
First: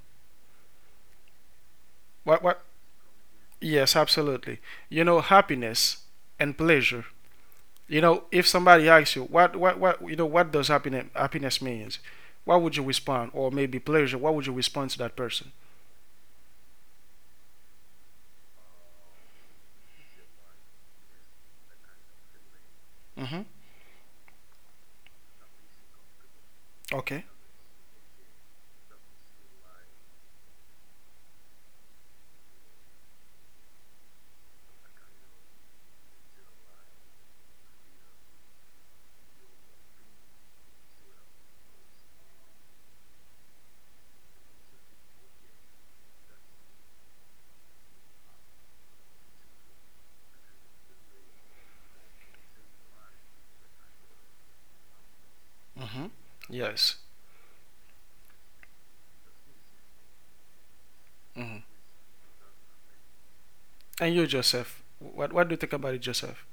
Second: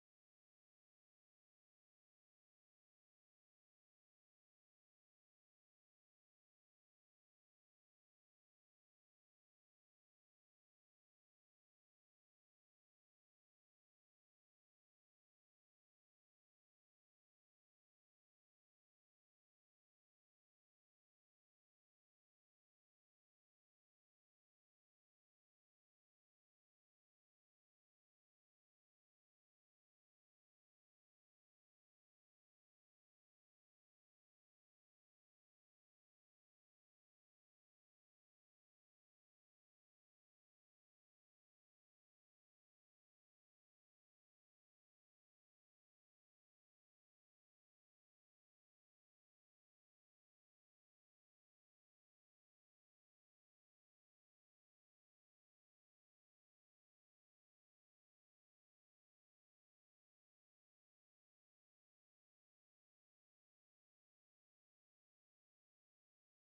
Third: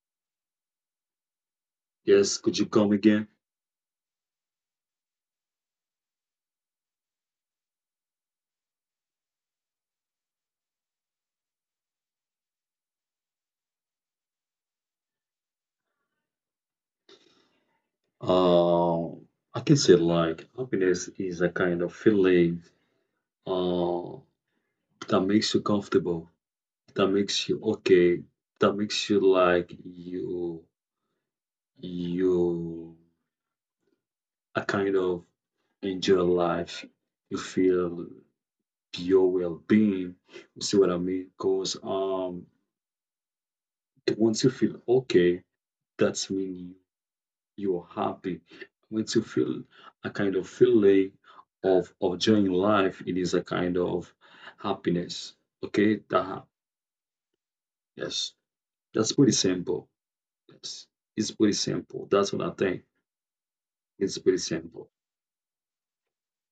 B: Yes,
A: What
B: could
A: what?
B: you come again?
A: Yes, absolutely. You know, happiness and pleasure. You know, if somebody asks you what you know what does happiness means, what would you respond? Or maybe pleasure. What would you respond to that person?
B: Uh, I can say like happiness is a kind of feeling
A: Mhm.
B: uh, that makes you comfortable, that
A: Okay.
B: makes you okay, that makes you you a kind of enjoy life. You feel your well-being. You see what I mean? Because once you feel okay, that's mean you're happy. When you feel a kind of feeling of enjoying life, it is a kind of happiness. Okay,
A: Mhm.
B: that
A: Yes.
B: yes, that's pretty simple. Yes, it's pretty
A: Mhm.
B: simple. That's what I think.
A: And
B: It's
A: you,
B: pretty
A: Joseph,
B: simple,
A: what do you think about it, Joseph?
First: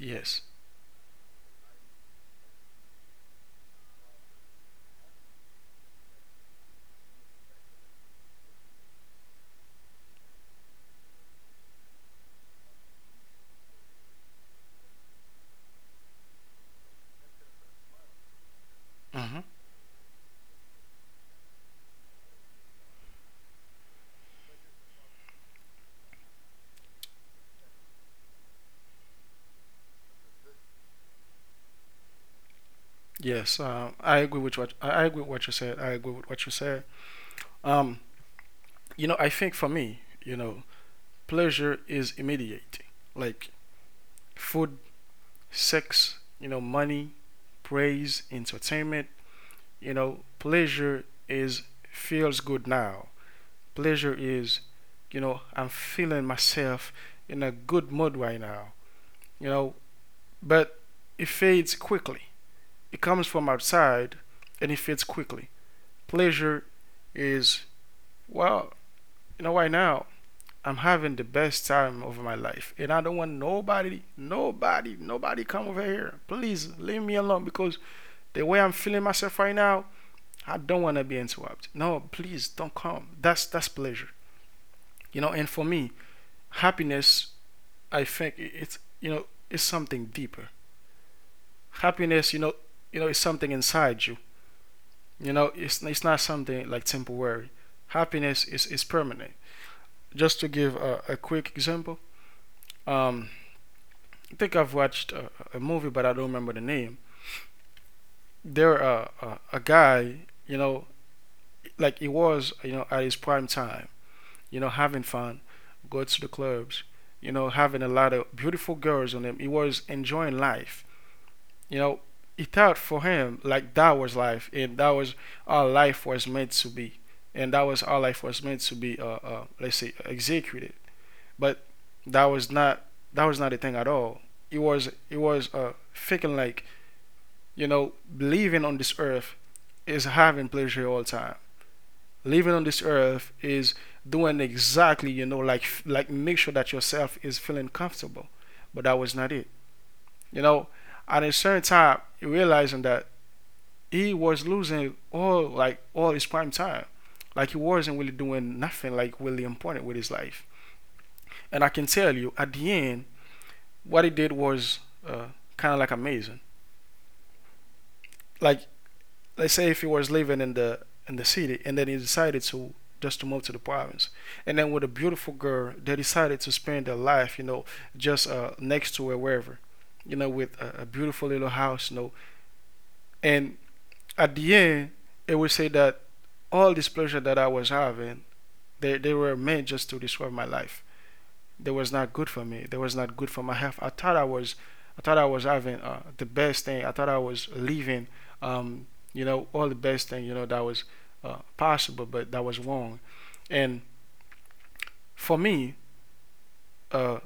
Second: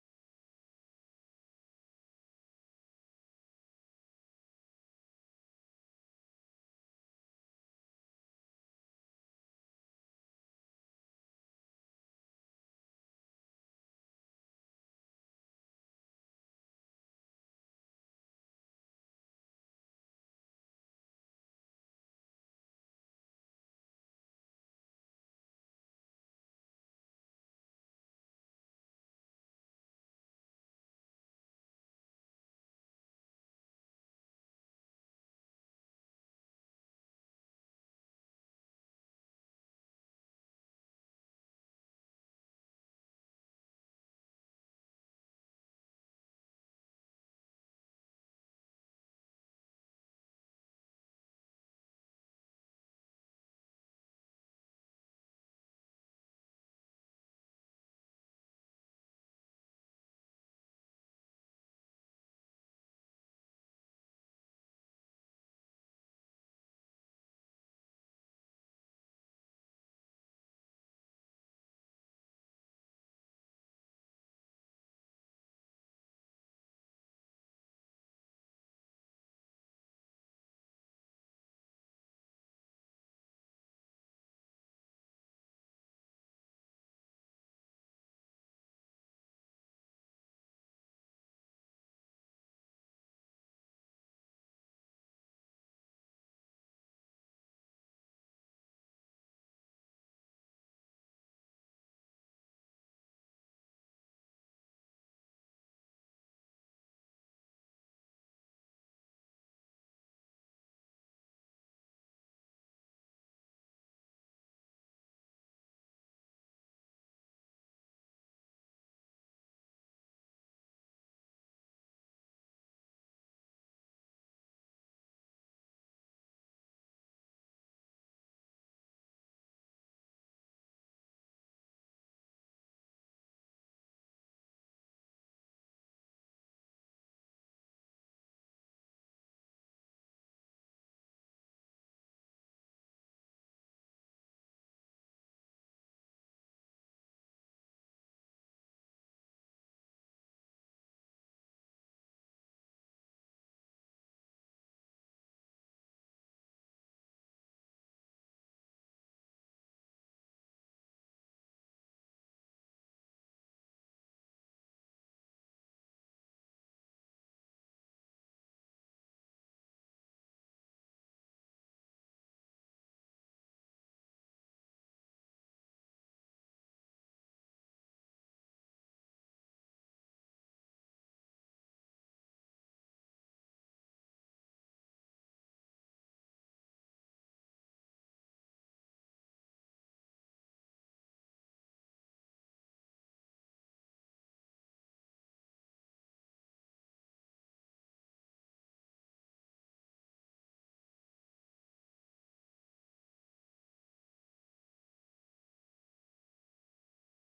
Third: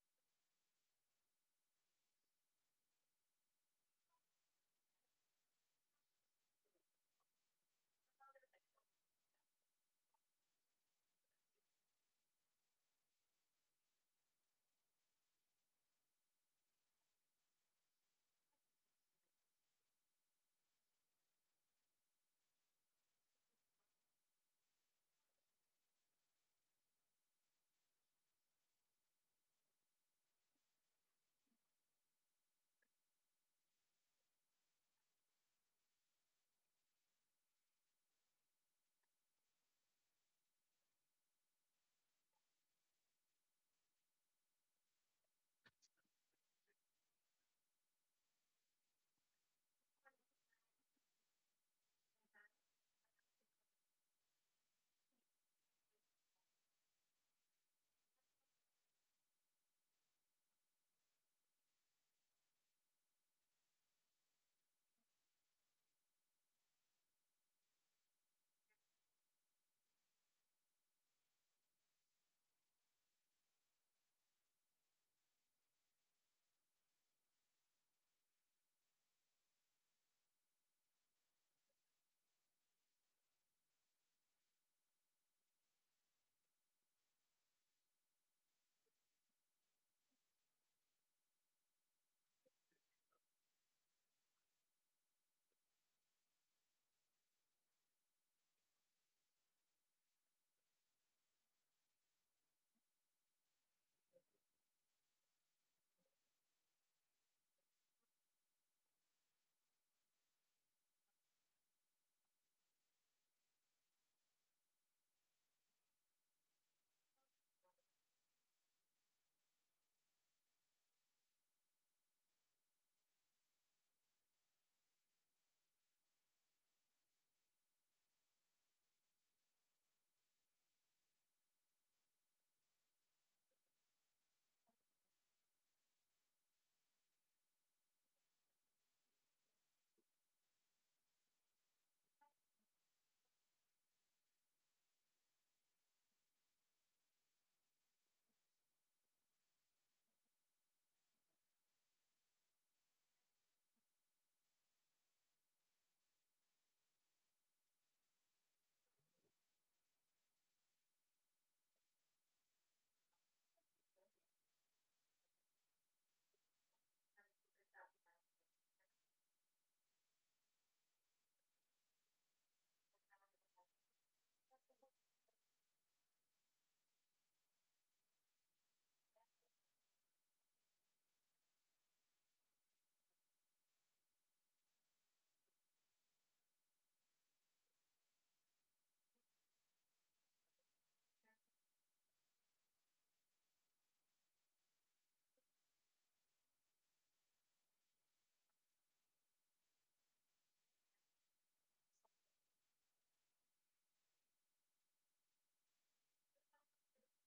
A: Yes. Mhm. Yes, I agree with what I agree with what you said. I agree with what you said. Um, you know, I think for me, you know, pleasure is immediate, like food, sex, you know, money, praise, entertainment. You know, pleasure is feels good now. Pleasure is, you know, I'm feeling myself in a good mood right now. You know, but it fades quickly. It comes from outside, and it fades quickly. Pleasure is, well, you know, right now, I'm having the best time of my life. And I don't want nobody, nobody, nobody come over here. Please leave me alone because the way I'm feeling myself right now, I don't want to be interrupted. No, please don't come. That's pleasure. You know, and for me, happiness, I think it's something deeper. Happiness, you know, it's something inside you. You know, it's not something like temporary. Happiness is permanent. Just to give a quick example, um, I think I've watched a movie, but I don't remember the name. There, a guy, you know, like he was, you know, at his prime time, you know, having fun, go to the clubs, you know, having a lot of beautiful girls on him. He was enjoying life. You know, he thought for him like that was life, and that was all life was meant to be, and that was all life was meant to be. Let's say executed, but that was not that was not a thing at all. It was thinking like, you know, living on this earth is having pleasure all time. Living on this earth is doing exactly, you know, like make sure that yourself is feeling comfortable. But that was not it. You know, at a certain time, you realizing that he was losing all like all his prime time. Like he wasn't really doing nothing like really important with his life. And I can tell you, at the end, what he did was uh, kind of like amazing. Like let's say if he was living in the city and then he decided to just to move to the province, and then with a beautiful girl they decided to spend their life, you know, just next to her wherever, you know, with a beautiful little house, you know, and at the end it would say that all this pleasure that I was having, they were meant just to destroy my life. That was not good for me. That was not good for my health. I thought I was having the best thing. I thought I was living, um, you know, all the best thing, you know, that was possible, but that was wrong. And for me, uh,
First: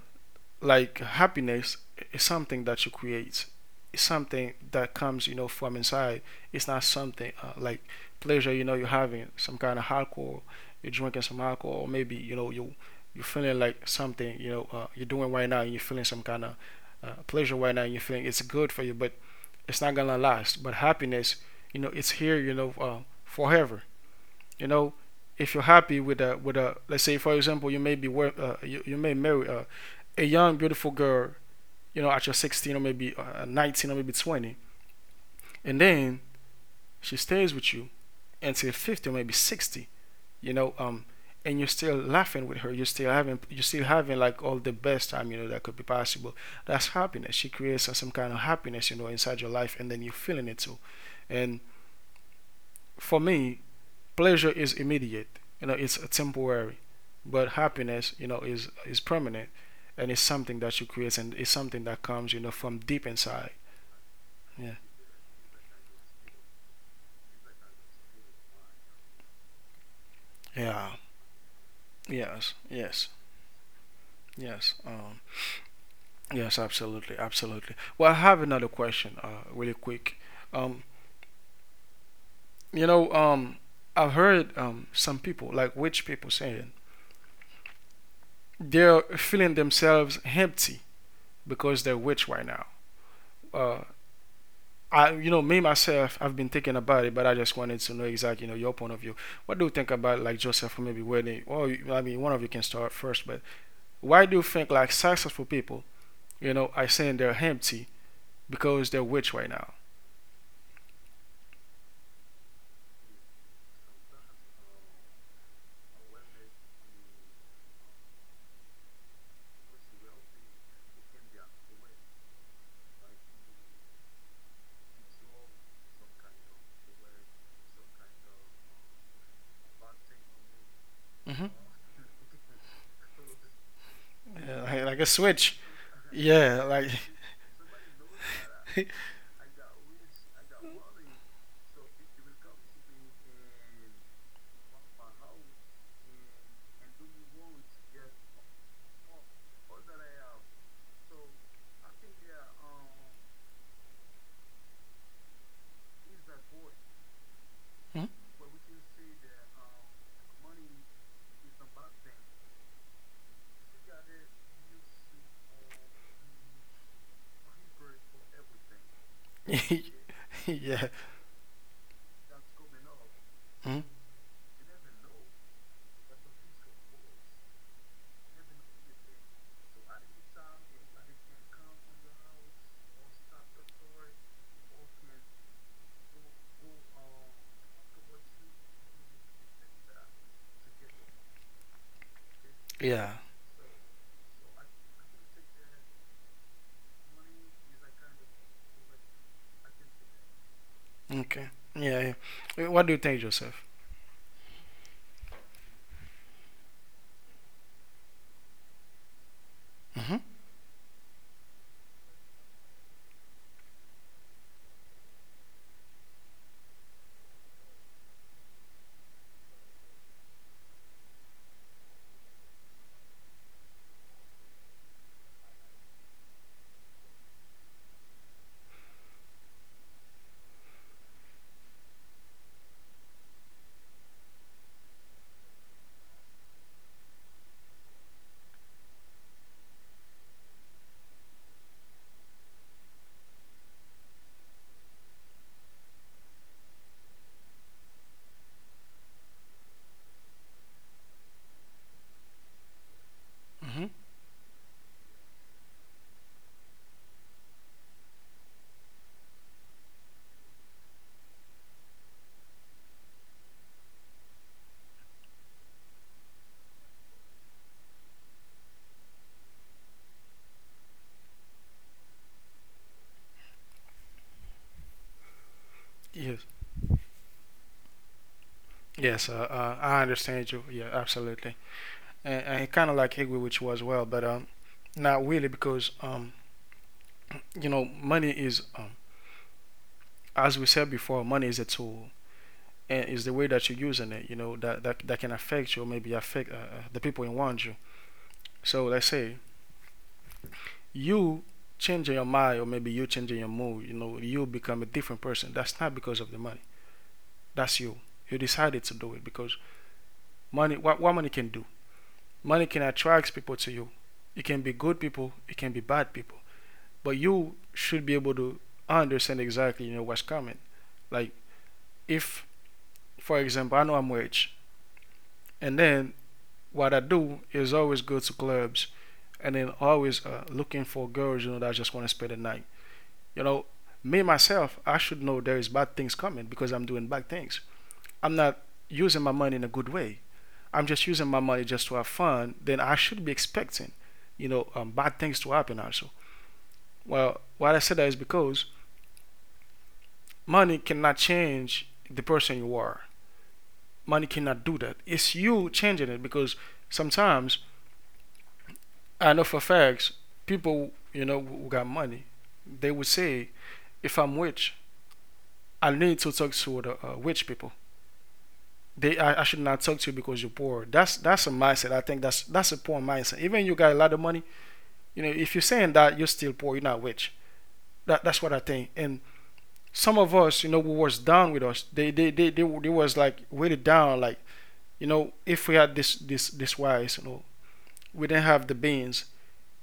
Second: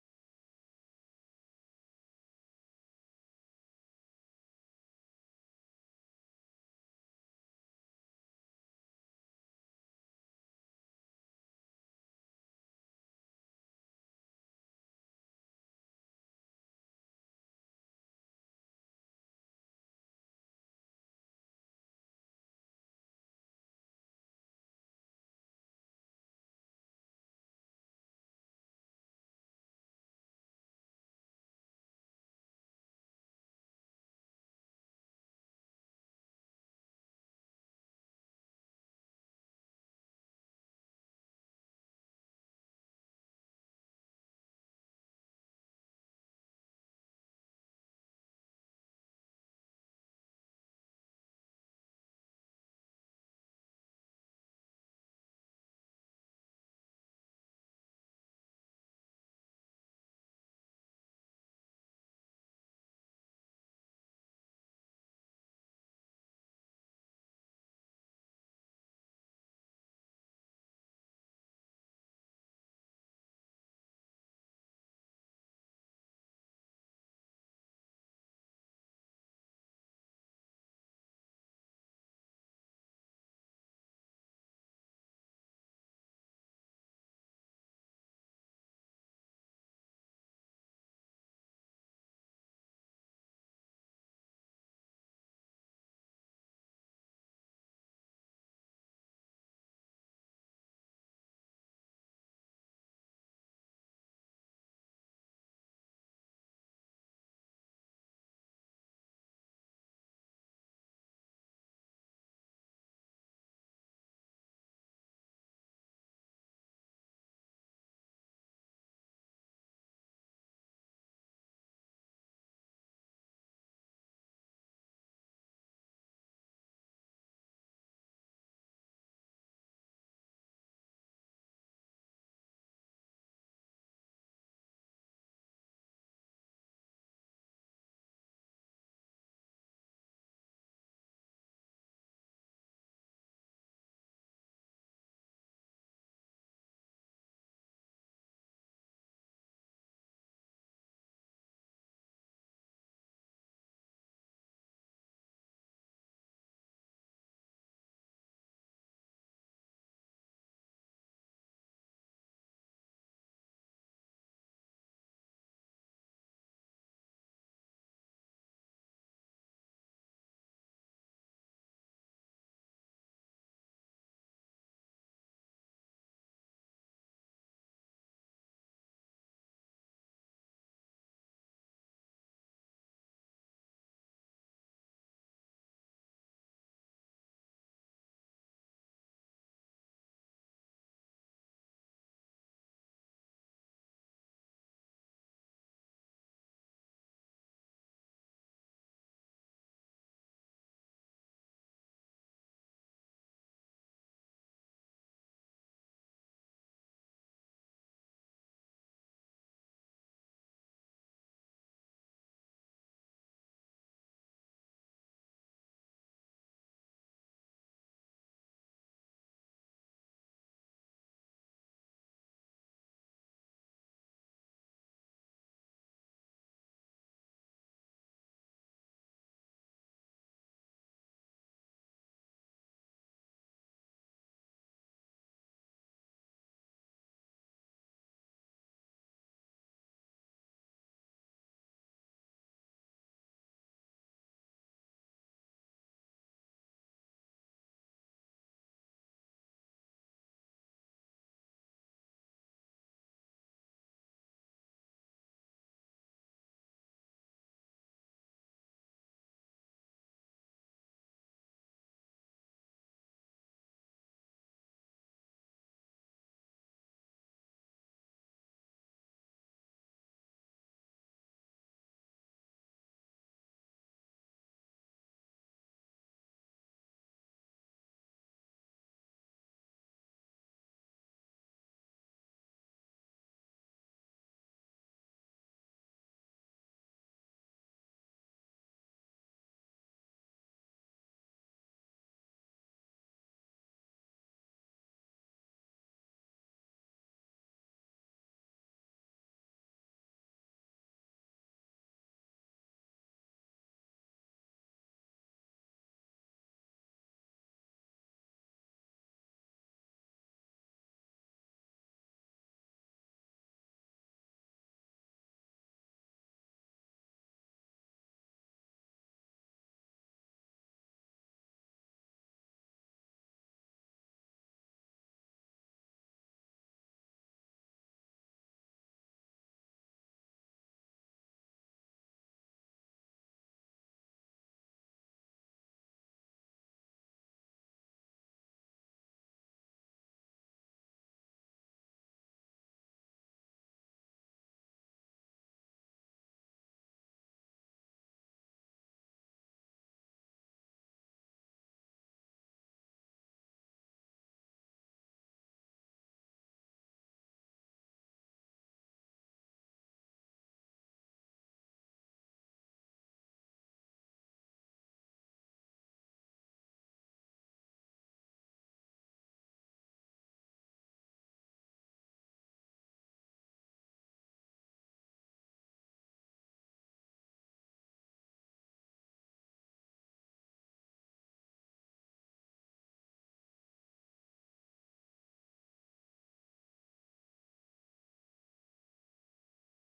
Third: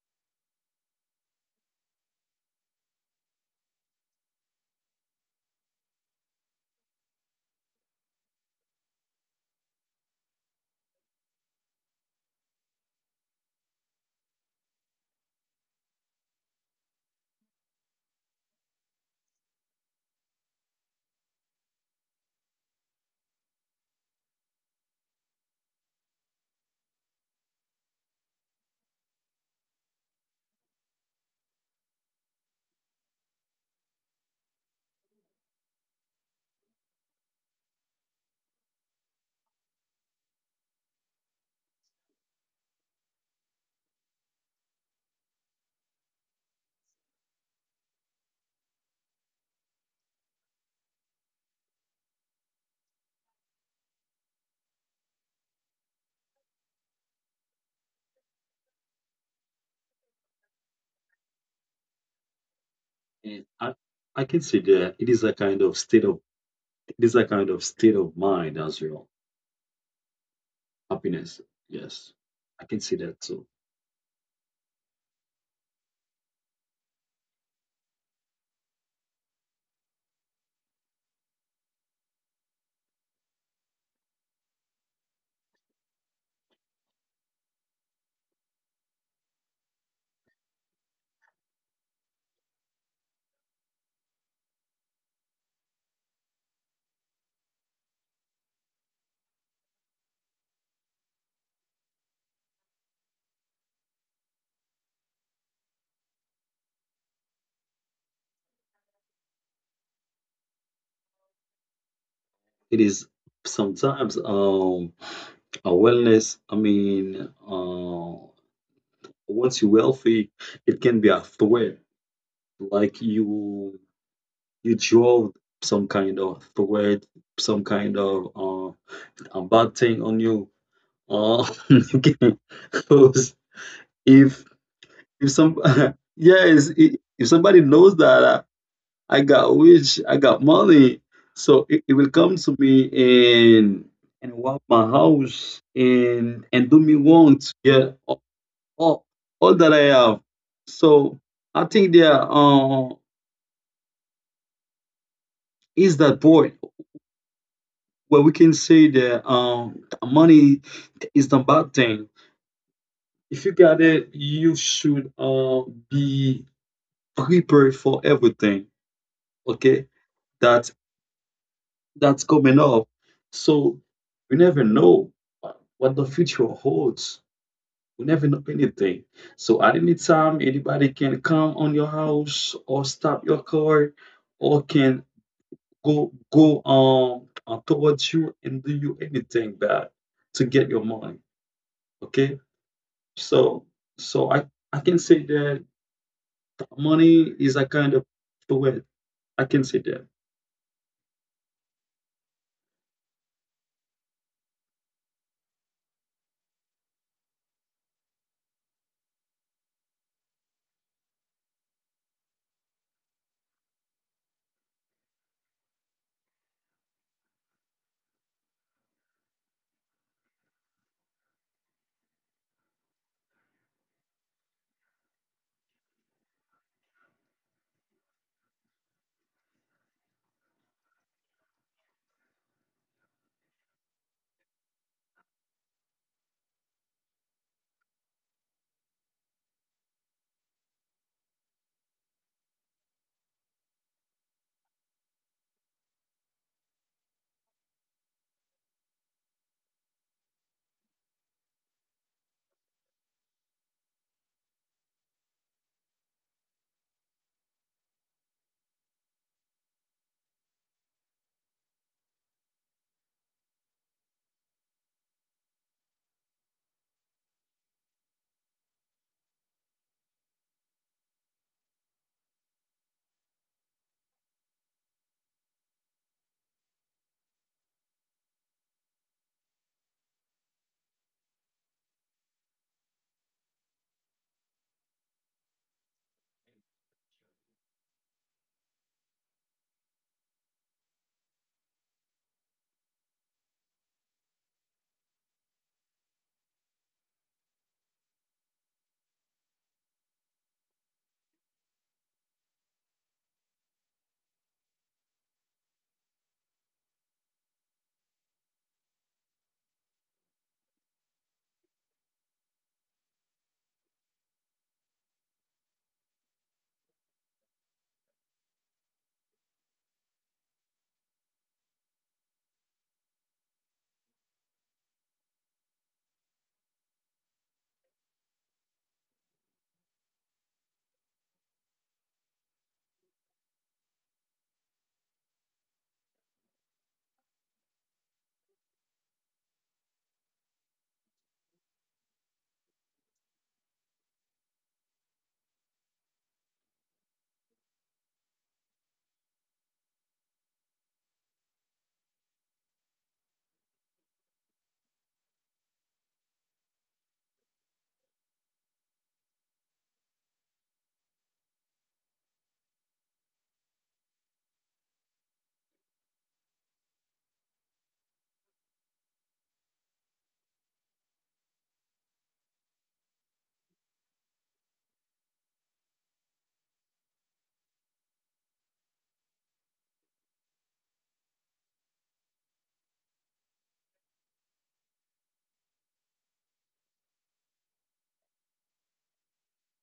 A: like happiness is something that you create, it's something that comes, you know, from inside. It's not something like pleasure, you know. You're having some kind of alcohol, you're drinking some alcohol, or maybe, you know, you you're feeling like something, you know, you're doing right now and you're feeling some kind of pleasure right now and you're feeling it's good for you, but it's not gonna last. But happiness, you know, it's here, you know, forever. You know, if you're happy with a let's say for example, you may be you may marry a young beautiful girl, you know, at your 16 or maybe 19 or maybe 20, and then she stays with you until 50 or maybe 60, you know. And you're still laughing with her, you're still having like all the best time, you know, that could be possible. That's happiness. She creates some kind of happiness, you know, inside your life, and then you're feeling it too. And for me, pleasure is immediate, you know, it's temporary. But happiness, you know, is permanent. And it's something that you create, and it's something that comes, you know, from deep
B: and
A: inside.
B: I can say
A: Yeah,
B: that it is a kind of state of it is a kind of state of mind as well.
A: yeah.
B: Happiness, yes,
A: Yes,
B: I can see
A: yes,
B: that too.
A: yes. Yes absolutely, absolutely. Well, I have another question really quick. um you know um I've heard some people like rich people saying they're feeling themselves empty because they're rich right now. uh I, you know, me myself, I've been thinking about it, but I just wanted to know exactly, you know, your point of view. What do you think about, like, Joseph or maybe Whitney? Well, I mean, one of you can start first, but why do you think like successful people, you know, are saying they're empty because they're rich right now?
B: It is sometimes a wellness. Once you're wealthy, it can be a threat. Like you you drove some kind of threat, some kind of a bad thing on you.
A: Hmm.
B: Because if
A: Yeah, like a
B: if some
A: switch. Yeah,
B: yes,
A: like.
B: if somebody knows that I got rich, I got money, so it will come to me and rob my house and do me wrong. Yeah, all, all that I have. So I think there is that point
A: Hmm?
B: where we can say that money is the bad thing. If you got it, you should be prepared for everything. Okay, that
A: Yeah.
B: that's coming up. So
A: Hmm.
B: we never know what the future holds. We never know anything. So at any time, anybody can come on your house or stop your car or can go towards you and do you anything bad to get your money. Okay,
A: Yeah.
B: so so i I can say that money is a kind of poet. I can say that.
A: Okay. Yeah, yeah. What do you think, Joseph? Mm-hmm. Mm-hmm. Yeah. Yes, I understand you. Yeah, absolutely. And he kind of like Higwe, which was well, but not really because you know, money is, as we said before, money is a tool and is the way that you're using it. You know that that can affect you, or maybe affect the people around you. So let's say you changing your mind, or maybe you changing your mood. You know, you become a different person. That's not because of the money. That's you. You decided to do it because money. What money can do? Money can attract people to you. It can be good people, it can be bad people. But you should be able to understand exactly, you know, what's coming. Like if for example I know I'm rich, and then what I do is always go to clubs and then always looking for girls, you know, that just want to spend the night. You know, me myself, I should know there is bad things coming because I'm doing bad things. I'm not using my money in a good way. I'm just using my money just to have fun. Then I should be expecting, you know, bad things to happen also. Well, what I said that is because money cannot change the person you are. Money cannot do that. It's you changing it because sometimes I know for facts people, you know, who got money, they would say if I'm rich I need to talk to the rich people. I should not talk to you because you're poor. That's a mindset. I think that's a poor mindset. Even you got a lot of money, you know, if you're saying that you're still poor, you're not rich. That's what I think. And some of us, you know, who was down with us, they was like really down, like, you know, if we had this wise, you know, we didn't have the beans,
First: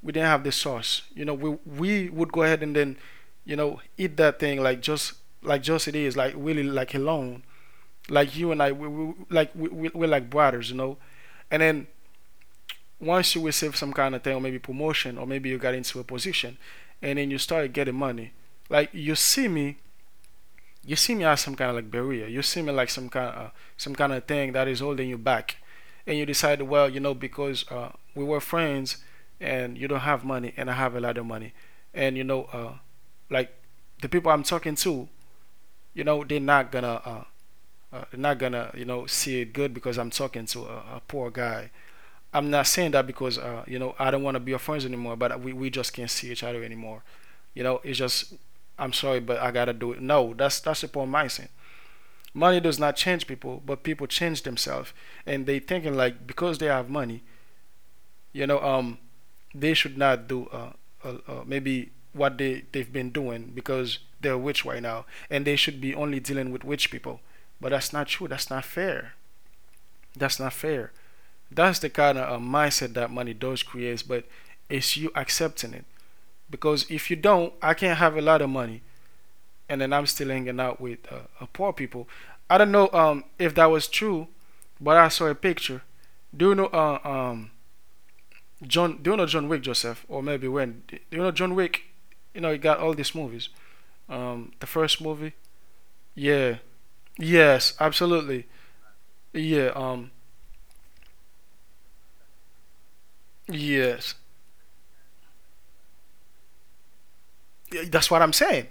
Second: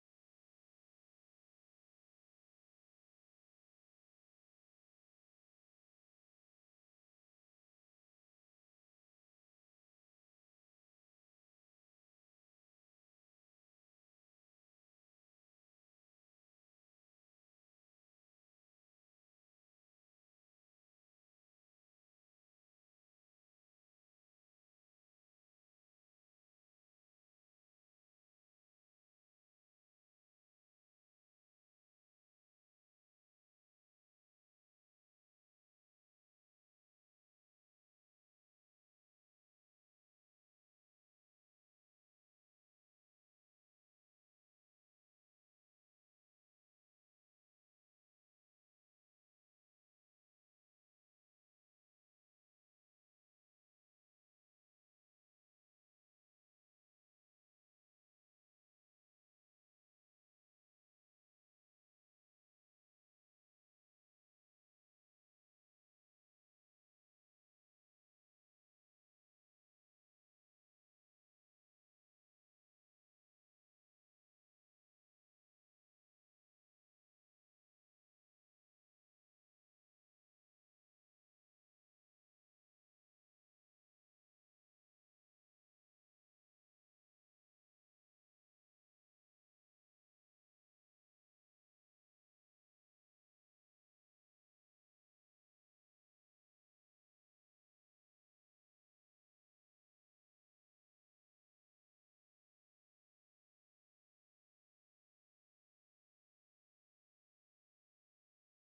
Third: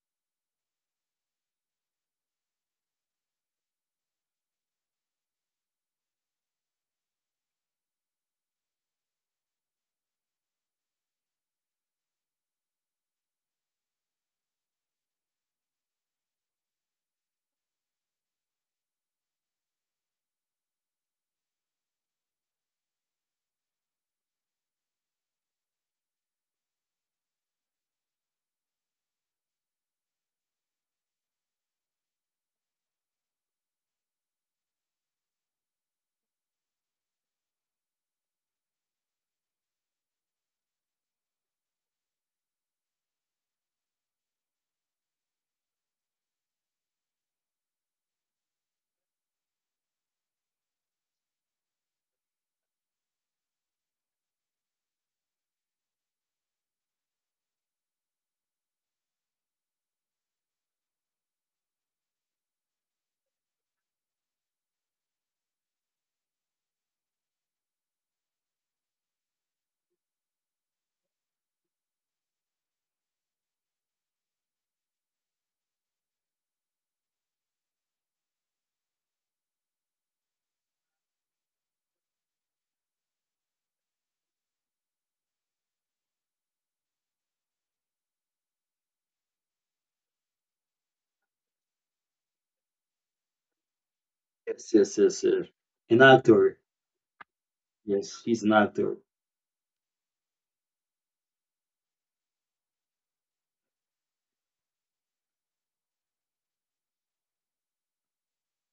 A: we didn't have the sauce, you know, we would go ahead and then, you know, eat that thing like just it is, like really like alone, like you and I, we're like brothers, you know, and then once you receive some kind of thing or maybe promotion or maybe you got into a position and then you started getting money, like you see me as some kind of like barrier. You see me like some kind of thing that is holding you back, and you decide, well, you know, because we were friends, and you don't have money, and I have a lot of money, and you know, like the people I'm talking to, you know, they're not gonna, you know, see it good because I'm talking to a poor guy. I'm not saying that because, you know, I don't want to be your friends anymore. But we just can't see each other anymore. You know, it's just I'm sorry, but I gotta do it. No, that's the poor mindset. Money does not change people, but people change themselves, and they thinking like because they have money, you know, um, they should not do maybe what they've been doing because they're rich right now, and they should be only dealing with rich people. But that's not true. That's not fair. That's not fair. That's the kind of mindset that money does create, but it's you accepting it. Because if you don't, I can't have a lot of money, and then I'm still hanging out with poor people. I don't know, if that was true. But I saw a picture. Do you know John? Do you know John Wick, Joseph? Or maybe when? Do you know John Wick? You know he got all these movies. The
B: Yes, yes,
A: first
B: yes,
A: movie.
B: yes. An actor.
A: Yeah. Yes.
B: Yes, he's
A: Absolutely.
B: an actor.
A: Yeah. Yes. Yeah, that's what I'm saying.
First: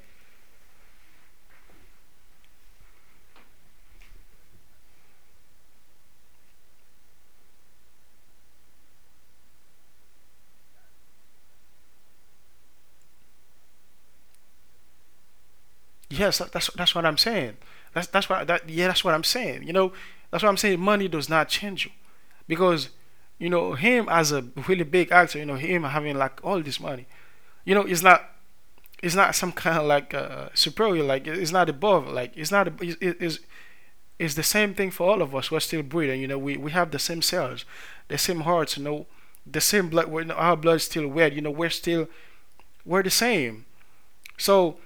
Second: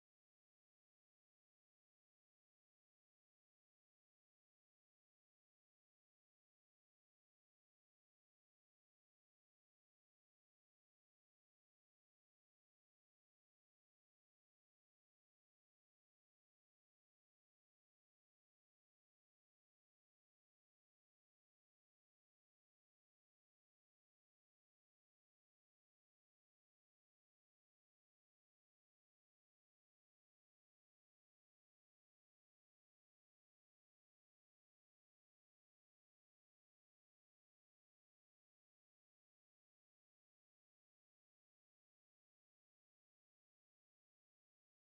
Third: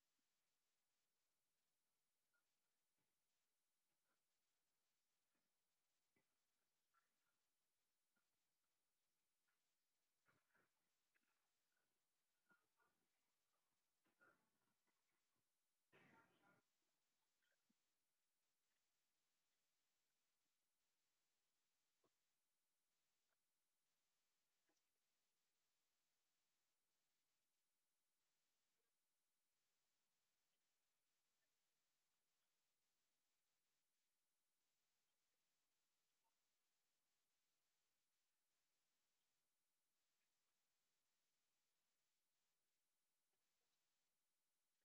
A: Yes. That's what I'm saying. That's what that Yeah. That's what I'm saying. You know. That's what I'm saying. Money does not change you because you know him as a really big actor. You know him having like all this money. You know it's not, it's not some kind of like superior, like it's not above, like it's not ab- it's, it's the same thing for all of us. We're still breathing, you know, we have the same cells, the same hearts, you know, the same blood. Our blood's still red, you know. We're still, we're the same. So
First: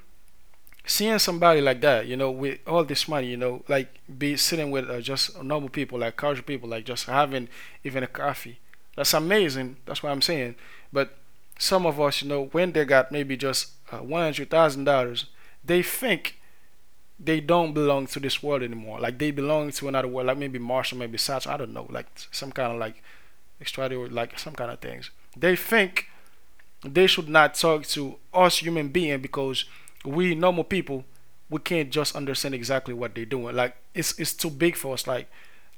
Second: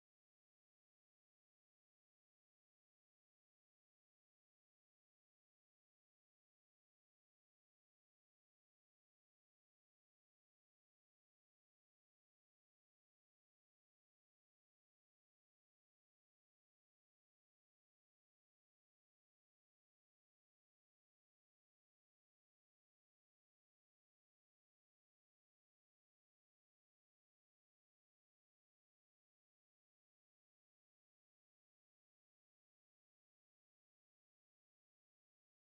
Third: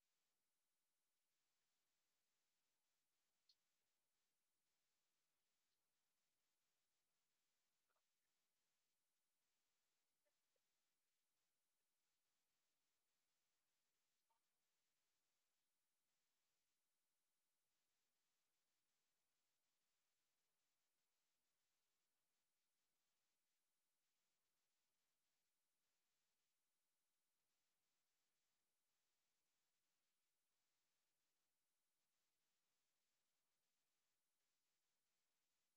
A: seeing somebody like that, you know, with all this money, you know, like be sitting with just normal people, like casual people, like just having even a coffee. That's amazing. That's what I'm saying. But some of us, you know, when they got maybe just $100,000, they think they don't belong to this world anymore. Like they belong to another world, like maybe Martian, maybe Saturn. I don't know, like some kind of like extraterrestrial, like some kind of things. They think they should not talk to us human being because we normal people, we can't just understand exactly what they're doing. Like it's too big for us. Like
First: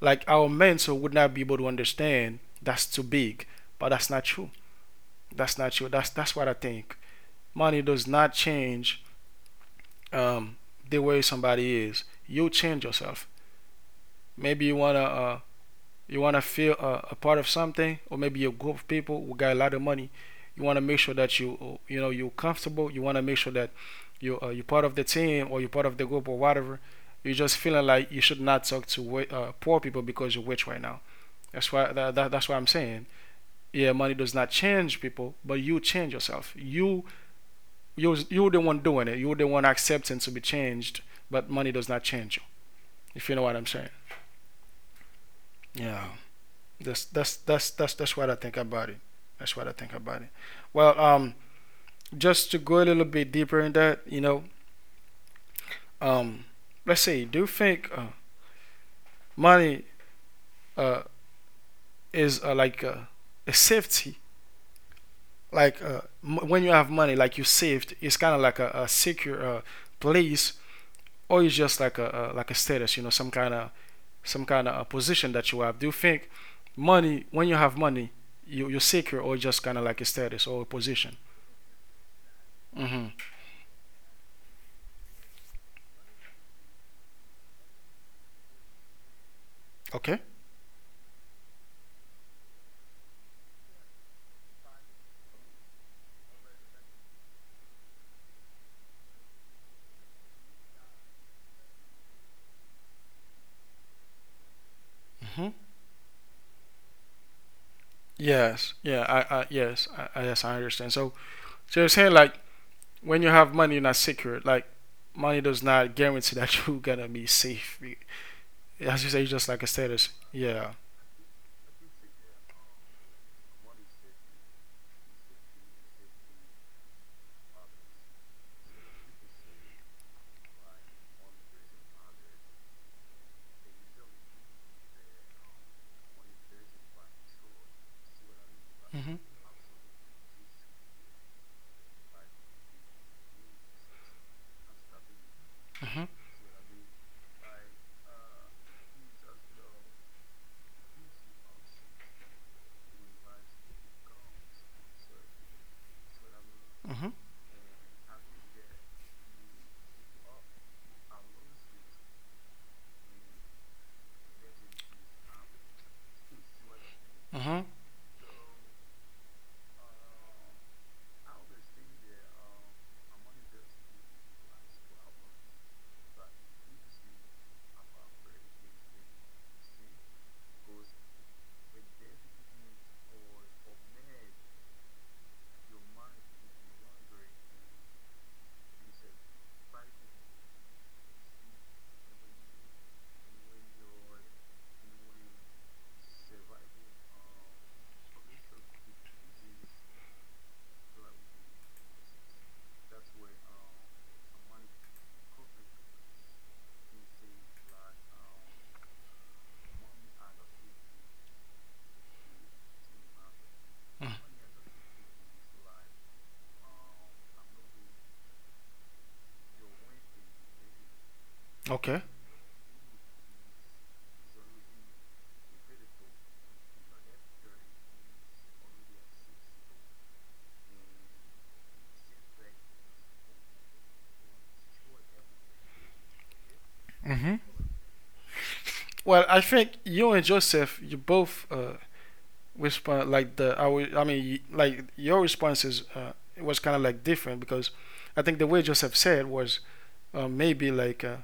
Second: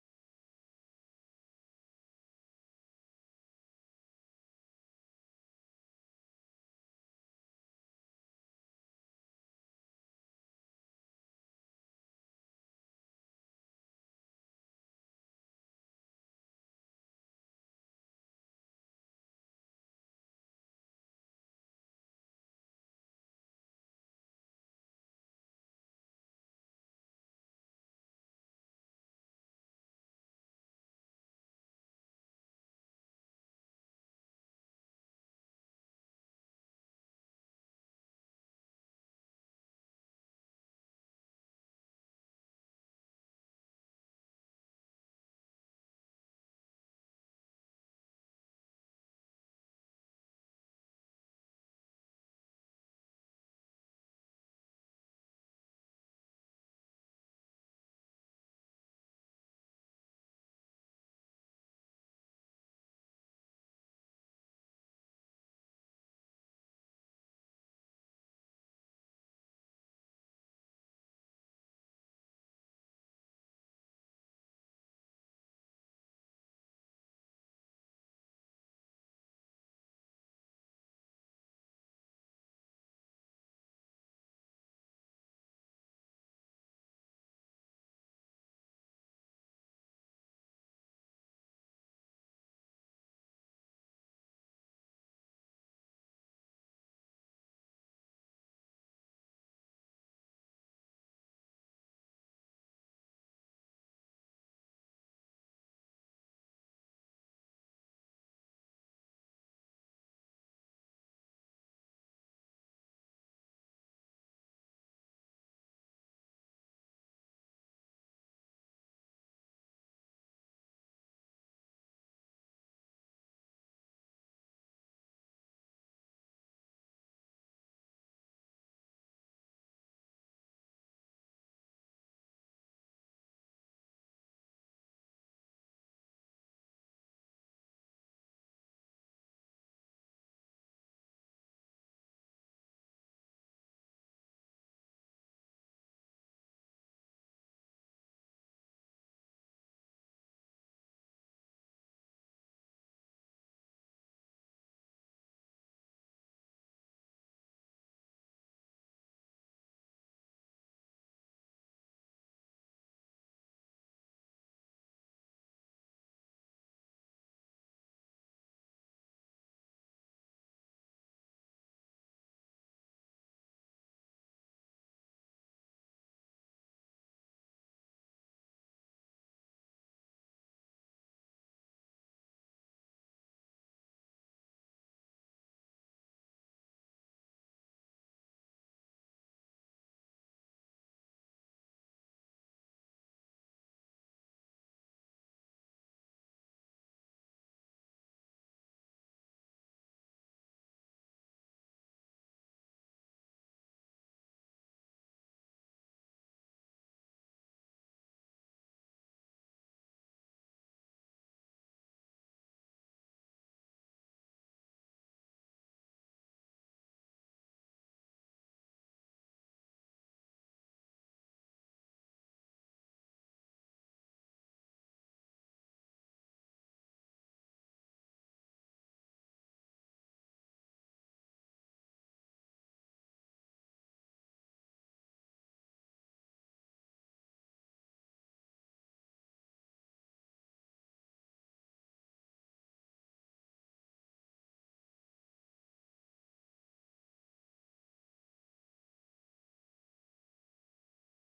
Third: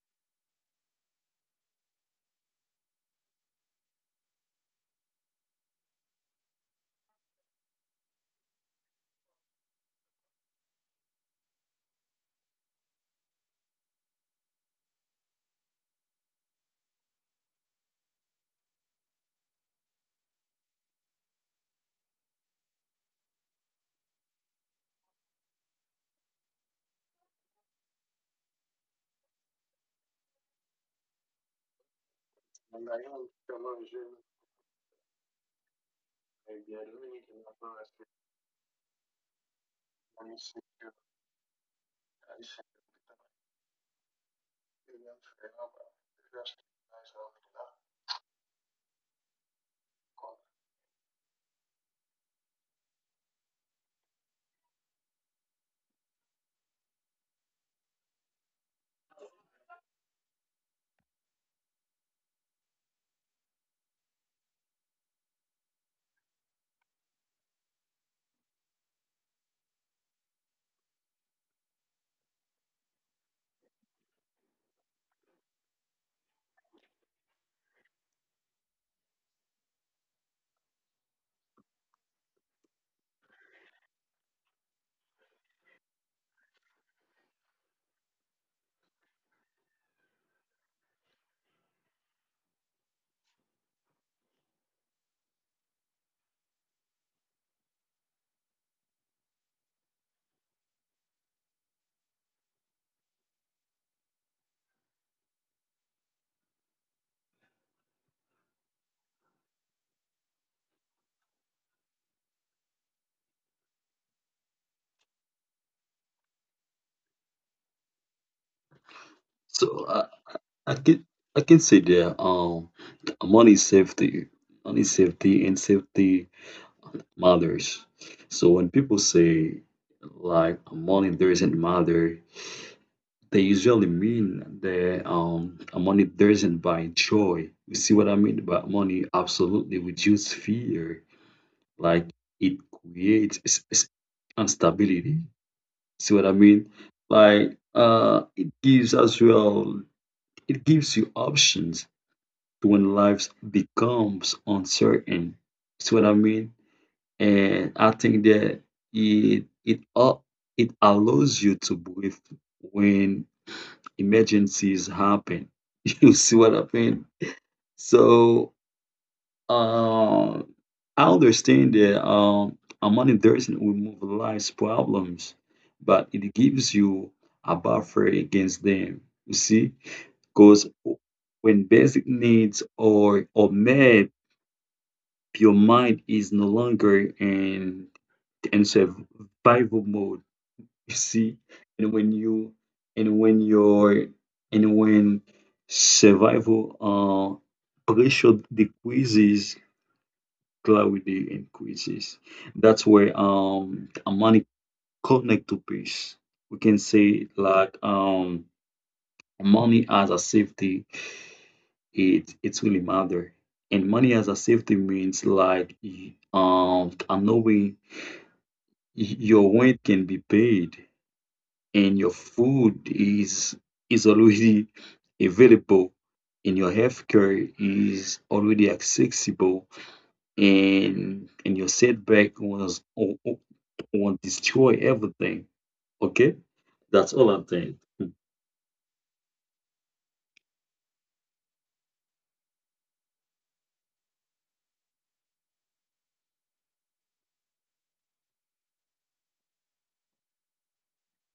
A: like our mental would not be able to understand. That's too big. But that's not true. That's not true. That's what I think. Money does not change, um, the way somebody is. You change yourself. Maybe you wanna you want to feel a part of something, or maybe a group of people who got a lot of money. You want to make sure that you you know, you're comfortable. You want to make sure that you you're part of the team, or you're part of the group, or whatever. You're just feeling like you should not talk to poor people because you're rich right now. That's why that's what I'm saying. Yeah, money does not change people, but you change yourself. You You're the one doing it, you're the one accepting to be changed, but money does not change you, if you know what I'm saying. Yeah. That's what I think about it. That's what I think about it. Well, just to go a little bit deeper in that, you know, um, let's say, do you think money uh, is like a safety? Like when you have money, like you saved, it's kind of like a secure place, or it's just like a like a status, you know, some kind of, some kind of a position that you have. Do you think money, when you have money, you're secure, or just kind of like a status or a position? Mm-hmm. Okay. Hmm. Yes. Yeah. I yes. Yes, I understand. So, so you're saying like when you have money, you're not secure. Like money does not guarantee that you're gonna be safe. As you say, it's just like a
B: So
A: status. Yeah.
B: I can I can say that money is safety. Money is safety, and safety matters. So when people say like money doesn't matter, they usually mean that money doesn't buy joy. You see what I mean? But money
A: Mhm.
B: absolutely reduces fear. Like it creates instability.
A: Mhm.
B: See what I mean? Like it gives as well. It gives you options to when life becomes uncertain. See what I mean?
A: Mhm.
B: And I think that it it all it allows you to breathe when emergencies happen. You see what I mean?
A: Mhm.
B: So uh, I understand that money doesn't remove life's problems, but it gives you a buffer against them. You see, because when basic needs are met, your mind is no longer in survival mode. You see, and when you and when your and when survival pressure decreases, clarity increases. That's where money connect to peace. We can say like money as a safety, it it's really matter. And money
A: Mhm.
B: as a safety means like knowing your rent can be paid, and your
A: Okay.
B: food is already available, and your healthcare is already accessible, and your setback won't destroy everything. Okay, that's all I
A: Mhm.
B: think.
A: Well, I think you and Joseph, you both respond like the I mean, like your responses it was kind of like different, because I think the way Joseph said was maybe like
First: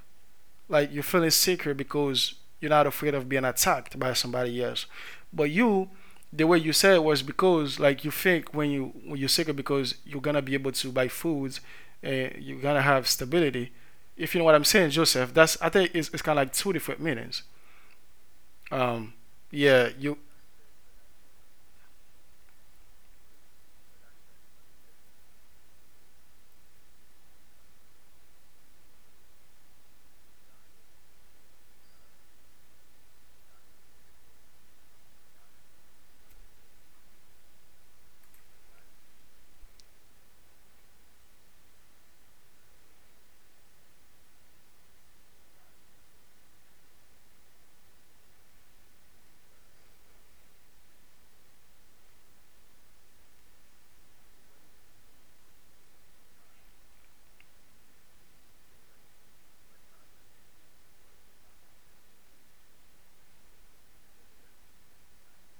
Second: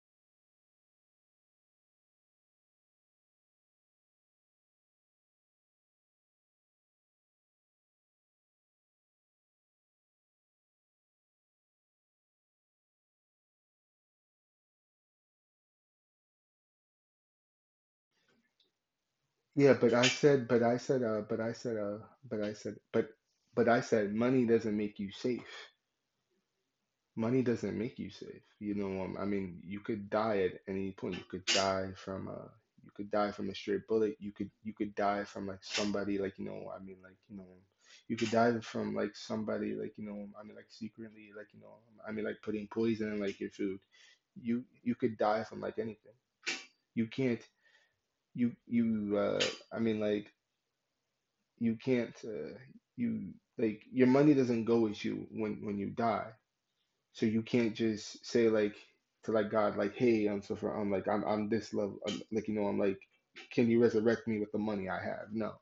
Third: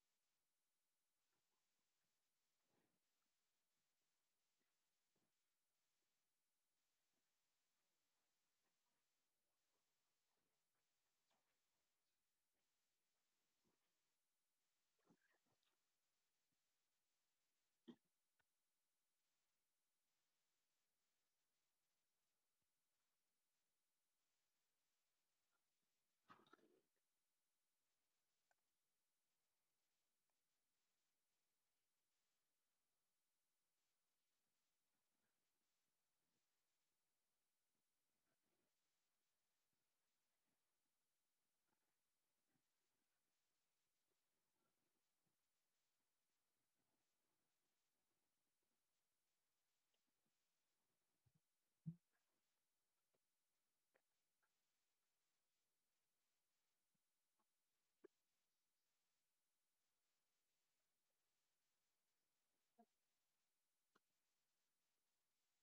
A: like you're feeling secure because you're not afraid of being attacked by somebody else. But you, the way you said it was because like you think when you when you're secure because you're gonna be able to buy foods and you're gonna have stability. If you know what I'm saying, Joseph, that's, I think it's kind of like two different meanings. Um,
C: Yeah,
A: yeah,
C: but I
A: you
C: said, but I said, but I said, but I said, but, but I said, money doesn't make you safe. Money doesn't make you safe. I mean, you could die at any point. You could die from you could die from a straight bullet. You could die from like somebody like, you know, I mean, like, you know, you could die from like somebody like, I mean, like secretly, I mean, like putting poison in like your food. You could die from like anything. You can't, you, I mean, like. You can't you like your money doesn't go with you when you die, so you can't just say like to like God like, hey, I'm this level. Like you know I'm like, can you resurrect me with the money I have? No.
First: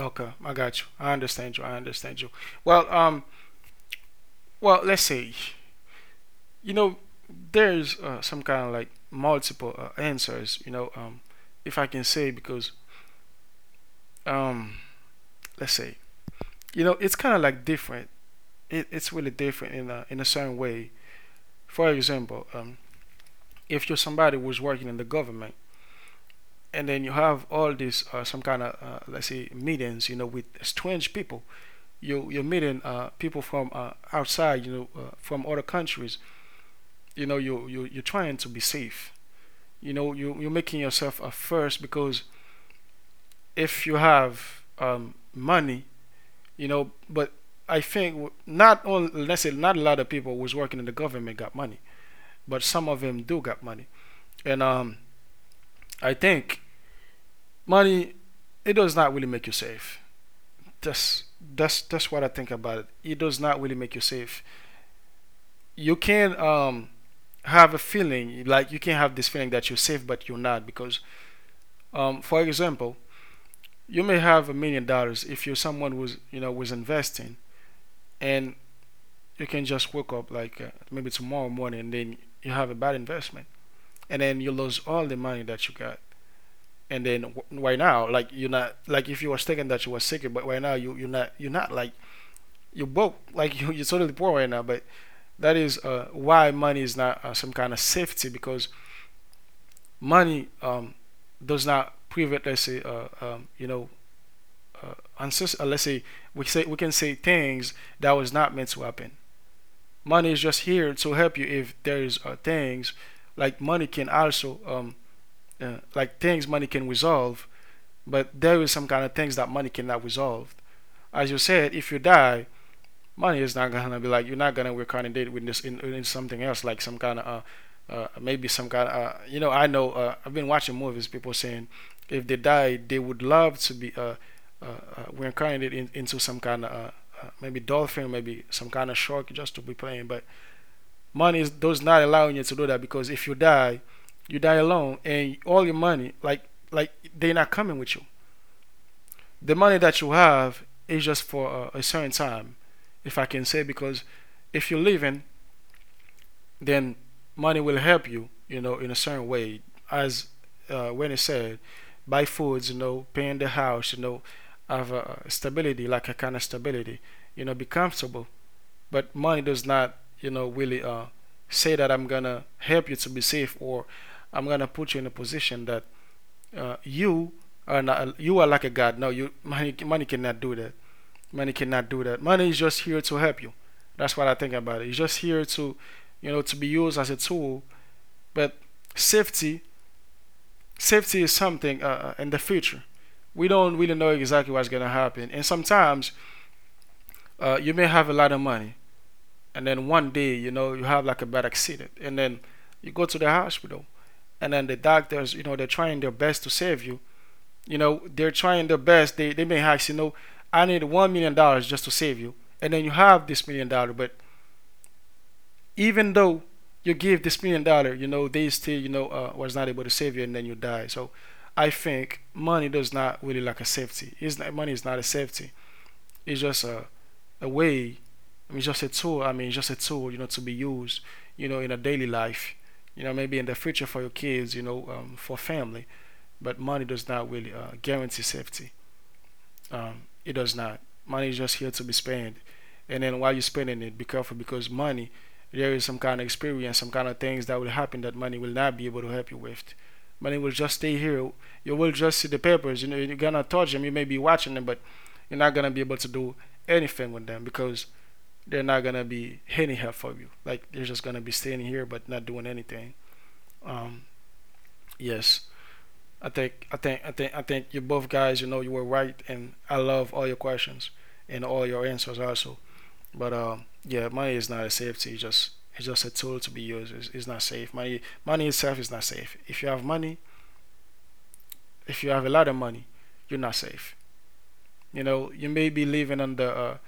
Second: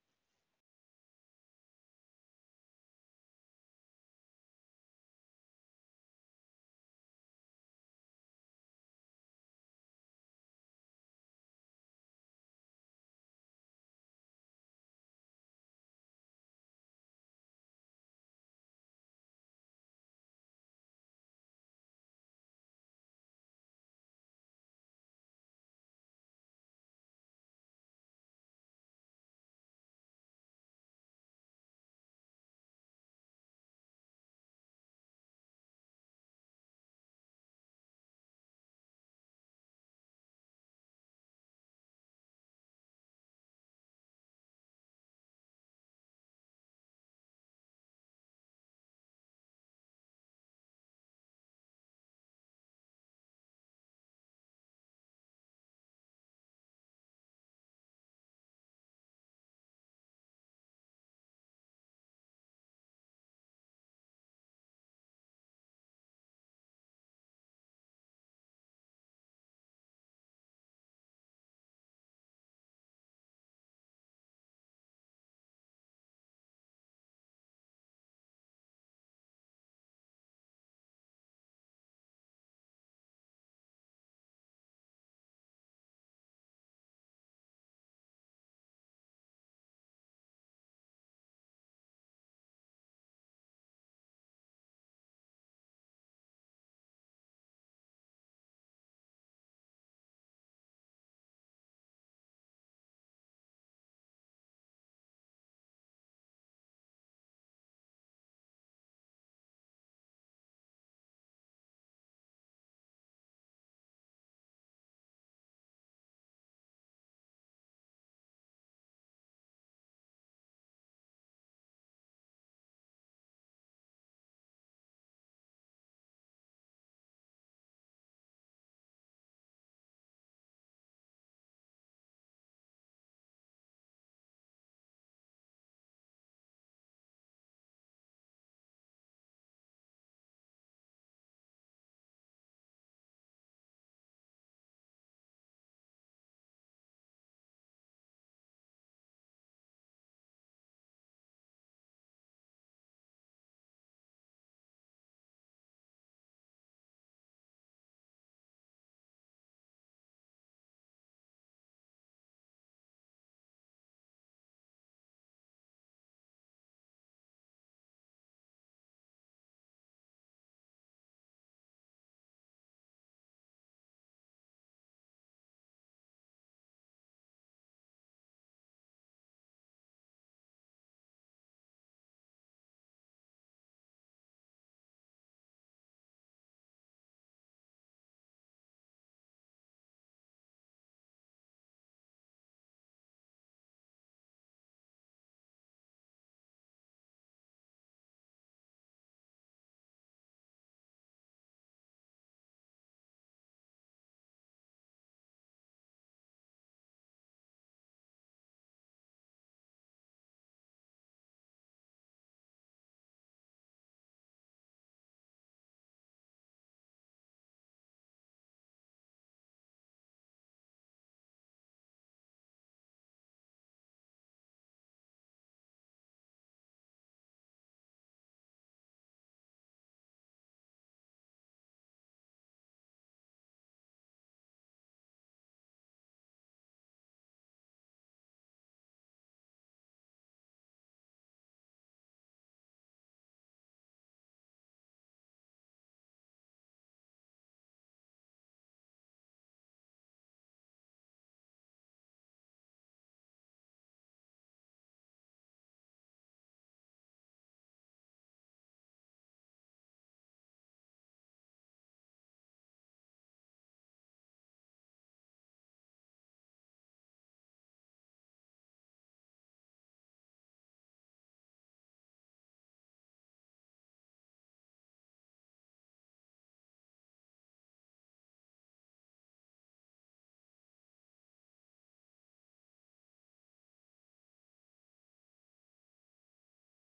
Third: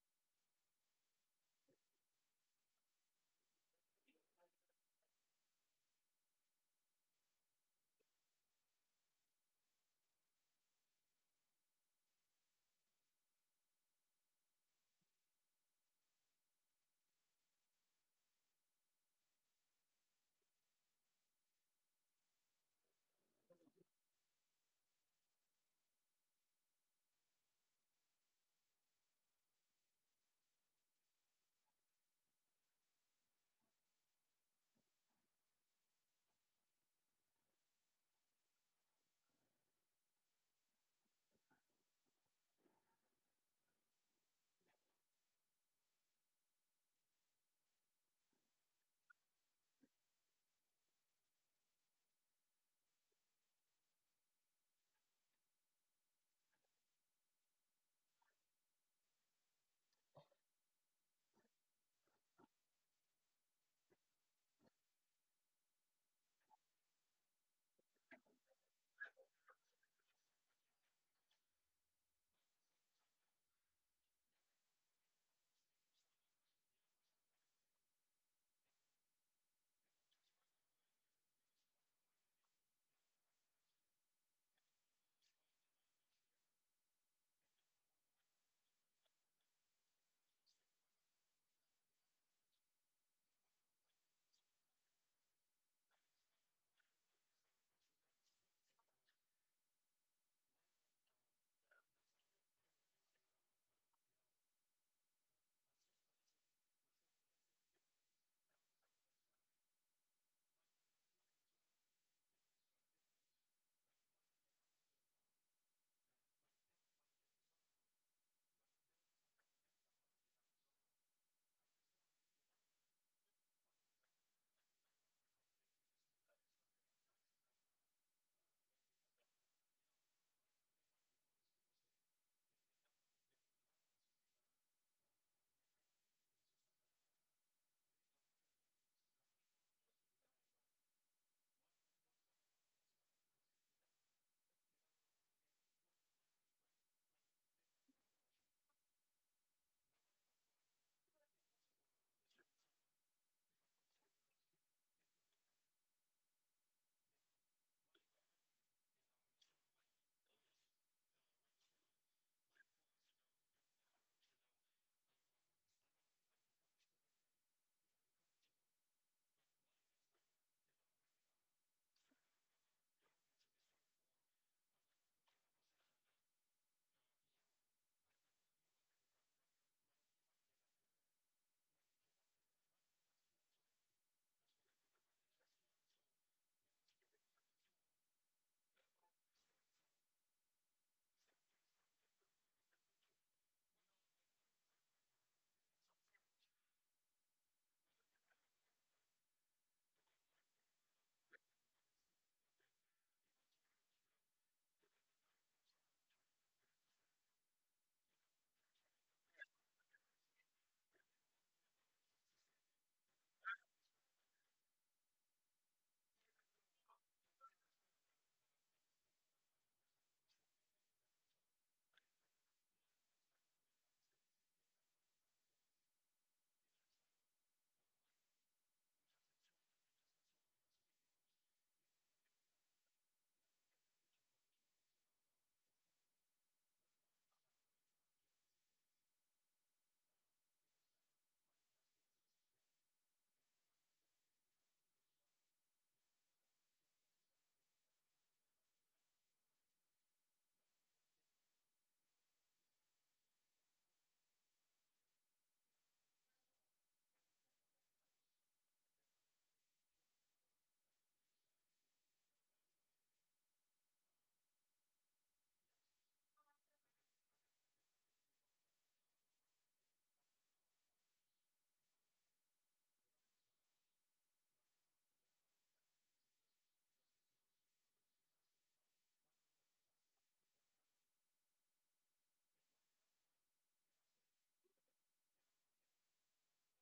A: okay? I got you. I understand you. I understand you. Well, well, let's say, you know, there's some kind of like multiple answers. You know, if I can say because um, let's say, you know, it's kind of like different. It's really different in a certain way. For example, if you're somebody who's working in the government, and then you have all these some kind of let's say meetings, you know, with strange people. You're meeting people from outside, you know, from other countries. You know, you you're trying to be safe. You know, you're making yourself a first because if you have money, you know. But I think, not only let's say not a lot of people who was working in the government got money, but some of them do got money, and I think money, it does not really make you safe. That's, that's what I think about it. It does not really make you safe. You can have a feeling like you can have this feeling that you're safe, but you're not because, for example, you may have $1 million if you're someone who's, you know, was investing, and you can just wake up like maybe tomorrow morning, and then you have a bad investment, and then you lose all the money that you got, and then right now like you're not, like if you were thinking that you were sick, but right now you, you're not, you're not like, you're broke. Like you, you're totally poor right now, but that is why money is not some kind of safety. Because money, does not prevent, let's say, you know, uh, let's say, we say, we can say things that was not meant to happen. Money is just here to help you if there is things, like money can also like things money can resolve, but there is some kind of things that money cannot resolve. As you said, if you die, money is not gonna be like, you're not gonna reincarnate with this in something else, like some kind of maybe some kind of you know, I know, I've been watching movies, people saying if they die, they would love to be uh, reincarnated in, into some kind of maybe dolphin, maybe some kind of shark, just to be playing. But money does not allow you to do that, because if you die, you die alone, and all your money, like they're not coming with you. The money that you have is just for a certain time, if I can say, because if you're living, then money will help you, you know, in a certain way. As when it said, buy foods, you know, paying the house, you know, have a stability, like a kind of stability, you know, be comfortable. But money does not, you know, really say that, I'm gonna help you to be safe, or I'm gonna put you in a position that you are not, you are like a god. No, you, money cannot do that. Money cannot do that. Money is just here to help you. That's what I think about it. It's just here to, you know, to be used as a tool. But safety, safety is something in the future, we don't really know exactly what's going to happen. And sometimes you may have a lot of money, and then one day you know, you have like a bad accident, and then you go to the hospital, and then the doctors, you know, they're trying their best to save you. You know, they're trying their best. They may ask, you know, I need $1 million just to save you. And then you have this $1 million, but even though you give this $1 million, you know, they still, you know, was not able to save you, and then you die. So I think money does not really like a safety. It's not, money is not a safety. It's just a way. I mean, just a tool. I mean, just a tool, you know, to be used, you know, in a daily life, you know, maybe in the future for your kids, you know, for family. But money does not really guarantee safety. It does not. Money is just here to be spent. And then while you're spending it, be careful because money, there is some kind of experience, some kind of things that will happen that money will not be able to help you with. Money will just stay here. You will just see the papers. You know, you're gonna touch them. You may be watching them, but you're not gonna be able to do anything with them because they're not gonna be any help for you. Like they're just gonna be standing here but not doing anything. Um, yes, I think you both guys, you know, you were right, and I love all your questions and all your answers also. But yeah, money is not a safety. It's just a tool to be used. It's not safe. Money itself is not safe. If you have money, if you have a lot of money, you're not safe. You know, you may be living under a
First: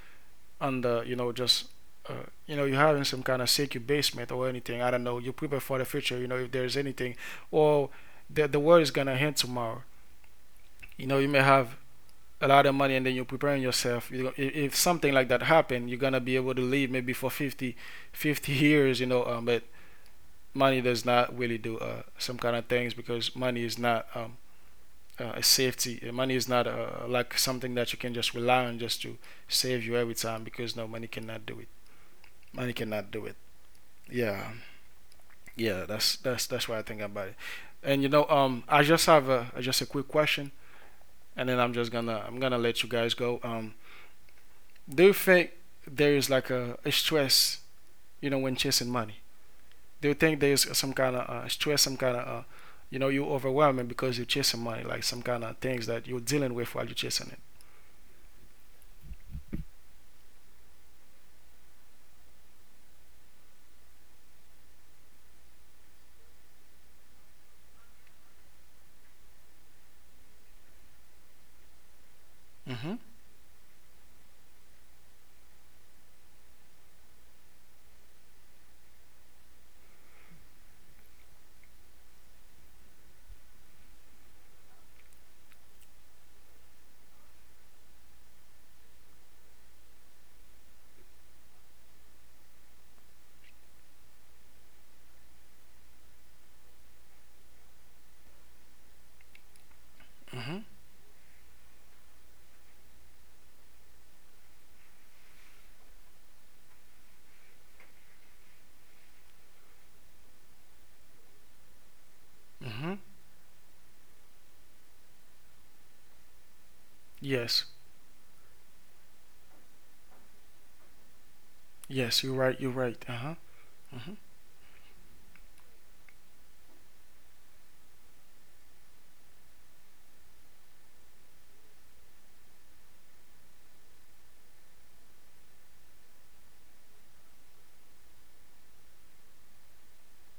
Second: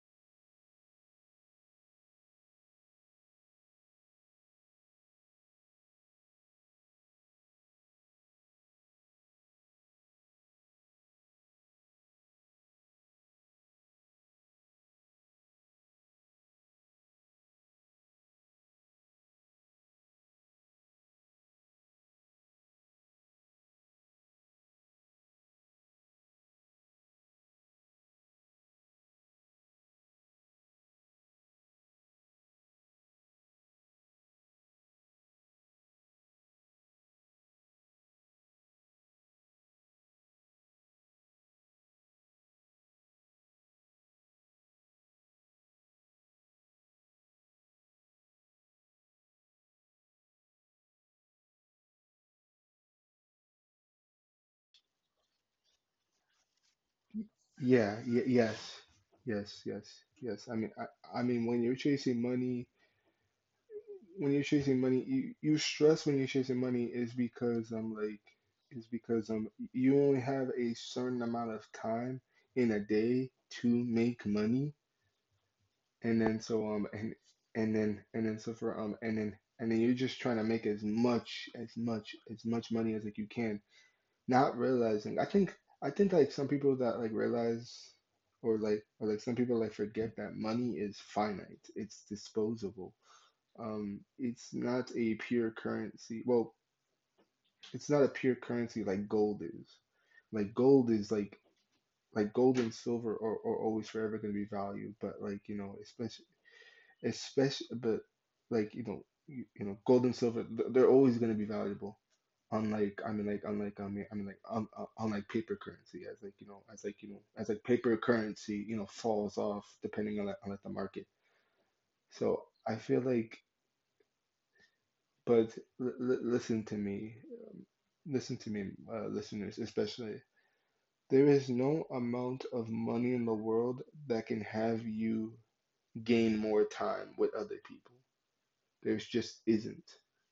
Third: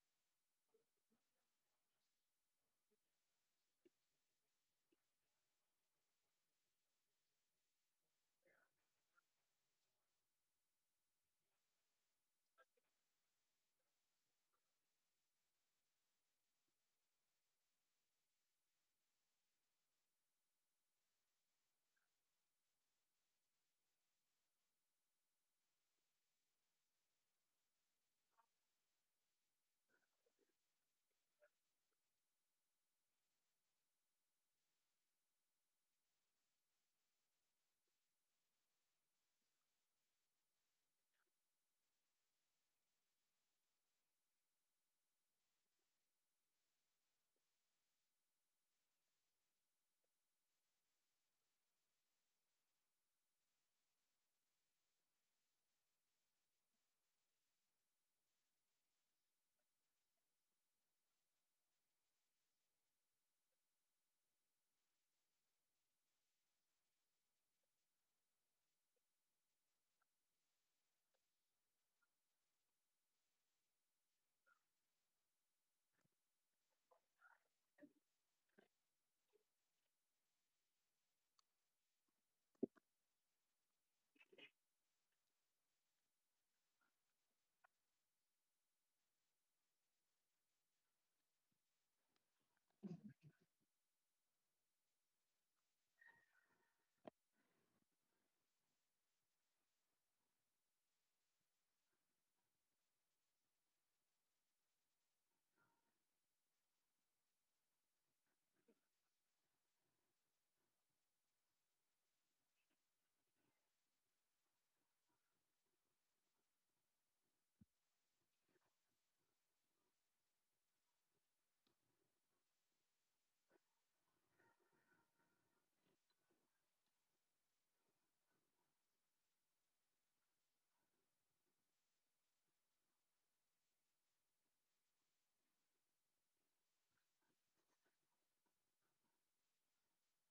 A: and you know just you know you're having some kind of secure basement or anything, I don't know, you prepare for the future, you know, if there's anything, or the world is gonna end tomorrow. You know, you may have a lot of money and then you're preparing yourself, you know, if something like that happen, you're gonna be able to live maybe for 50, 50 years, you know, but money does not really do some kind of things because money is not a safety. Money is not like something that you can just rely on just to save you every time, because no, money cannot do it. Money cannot do it. Yeah, yeah. That's what I think about it. And you know, I just have a just a quick question, and then I'm gonna let you guys go. Do you think there is like a stress, you know, when chasing money? Do you think there is some kind of stress, some kind of, you know, you overwhelming because you're chasing money, like some kind of things that you're dealing with while you're chasing it?
C: yeah y- yes yes yes yes, I mean I mean when you're chasing money, you stress when you're chasing money is because like is because you only have a certain amount of time in a
A: Mm-hmm.
C: day to make money, and then so um and and then so for and then you're just trying to make as much money as like you can, not realizing. I think like some people that like realize or like some people like forget that money is finite, it's disposable. It's not a pure currency. Well, it's not a pure currency like gold is.
A: Mm-hmm.
C: Like gold is like like gold and silver are always forever going to be valued, but like you know, especially especially but like you know you know gold and silver they're always going to be valuable.
A: Mm-hmm.
C: Unlike I mean like unlike I mean unlike paper currency, as like you know as
A: Yes.
C: like paper currency you know falls off depending on on like the market.
A: Yes. You're
C: So
A: right. You're
C: I
A: right.
C: feel
A: Uh huh.
C: like,
A: Mm-hmm.
C: but listen to me. Listen to me, listeners, especially. There is no amount of money in the world that can have you gain more time with other people. There's just isn't.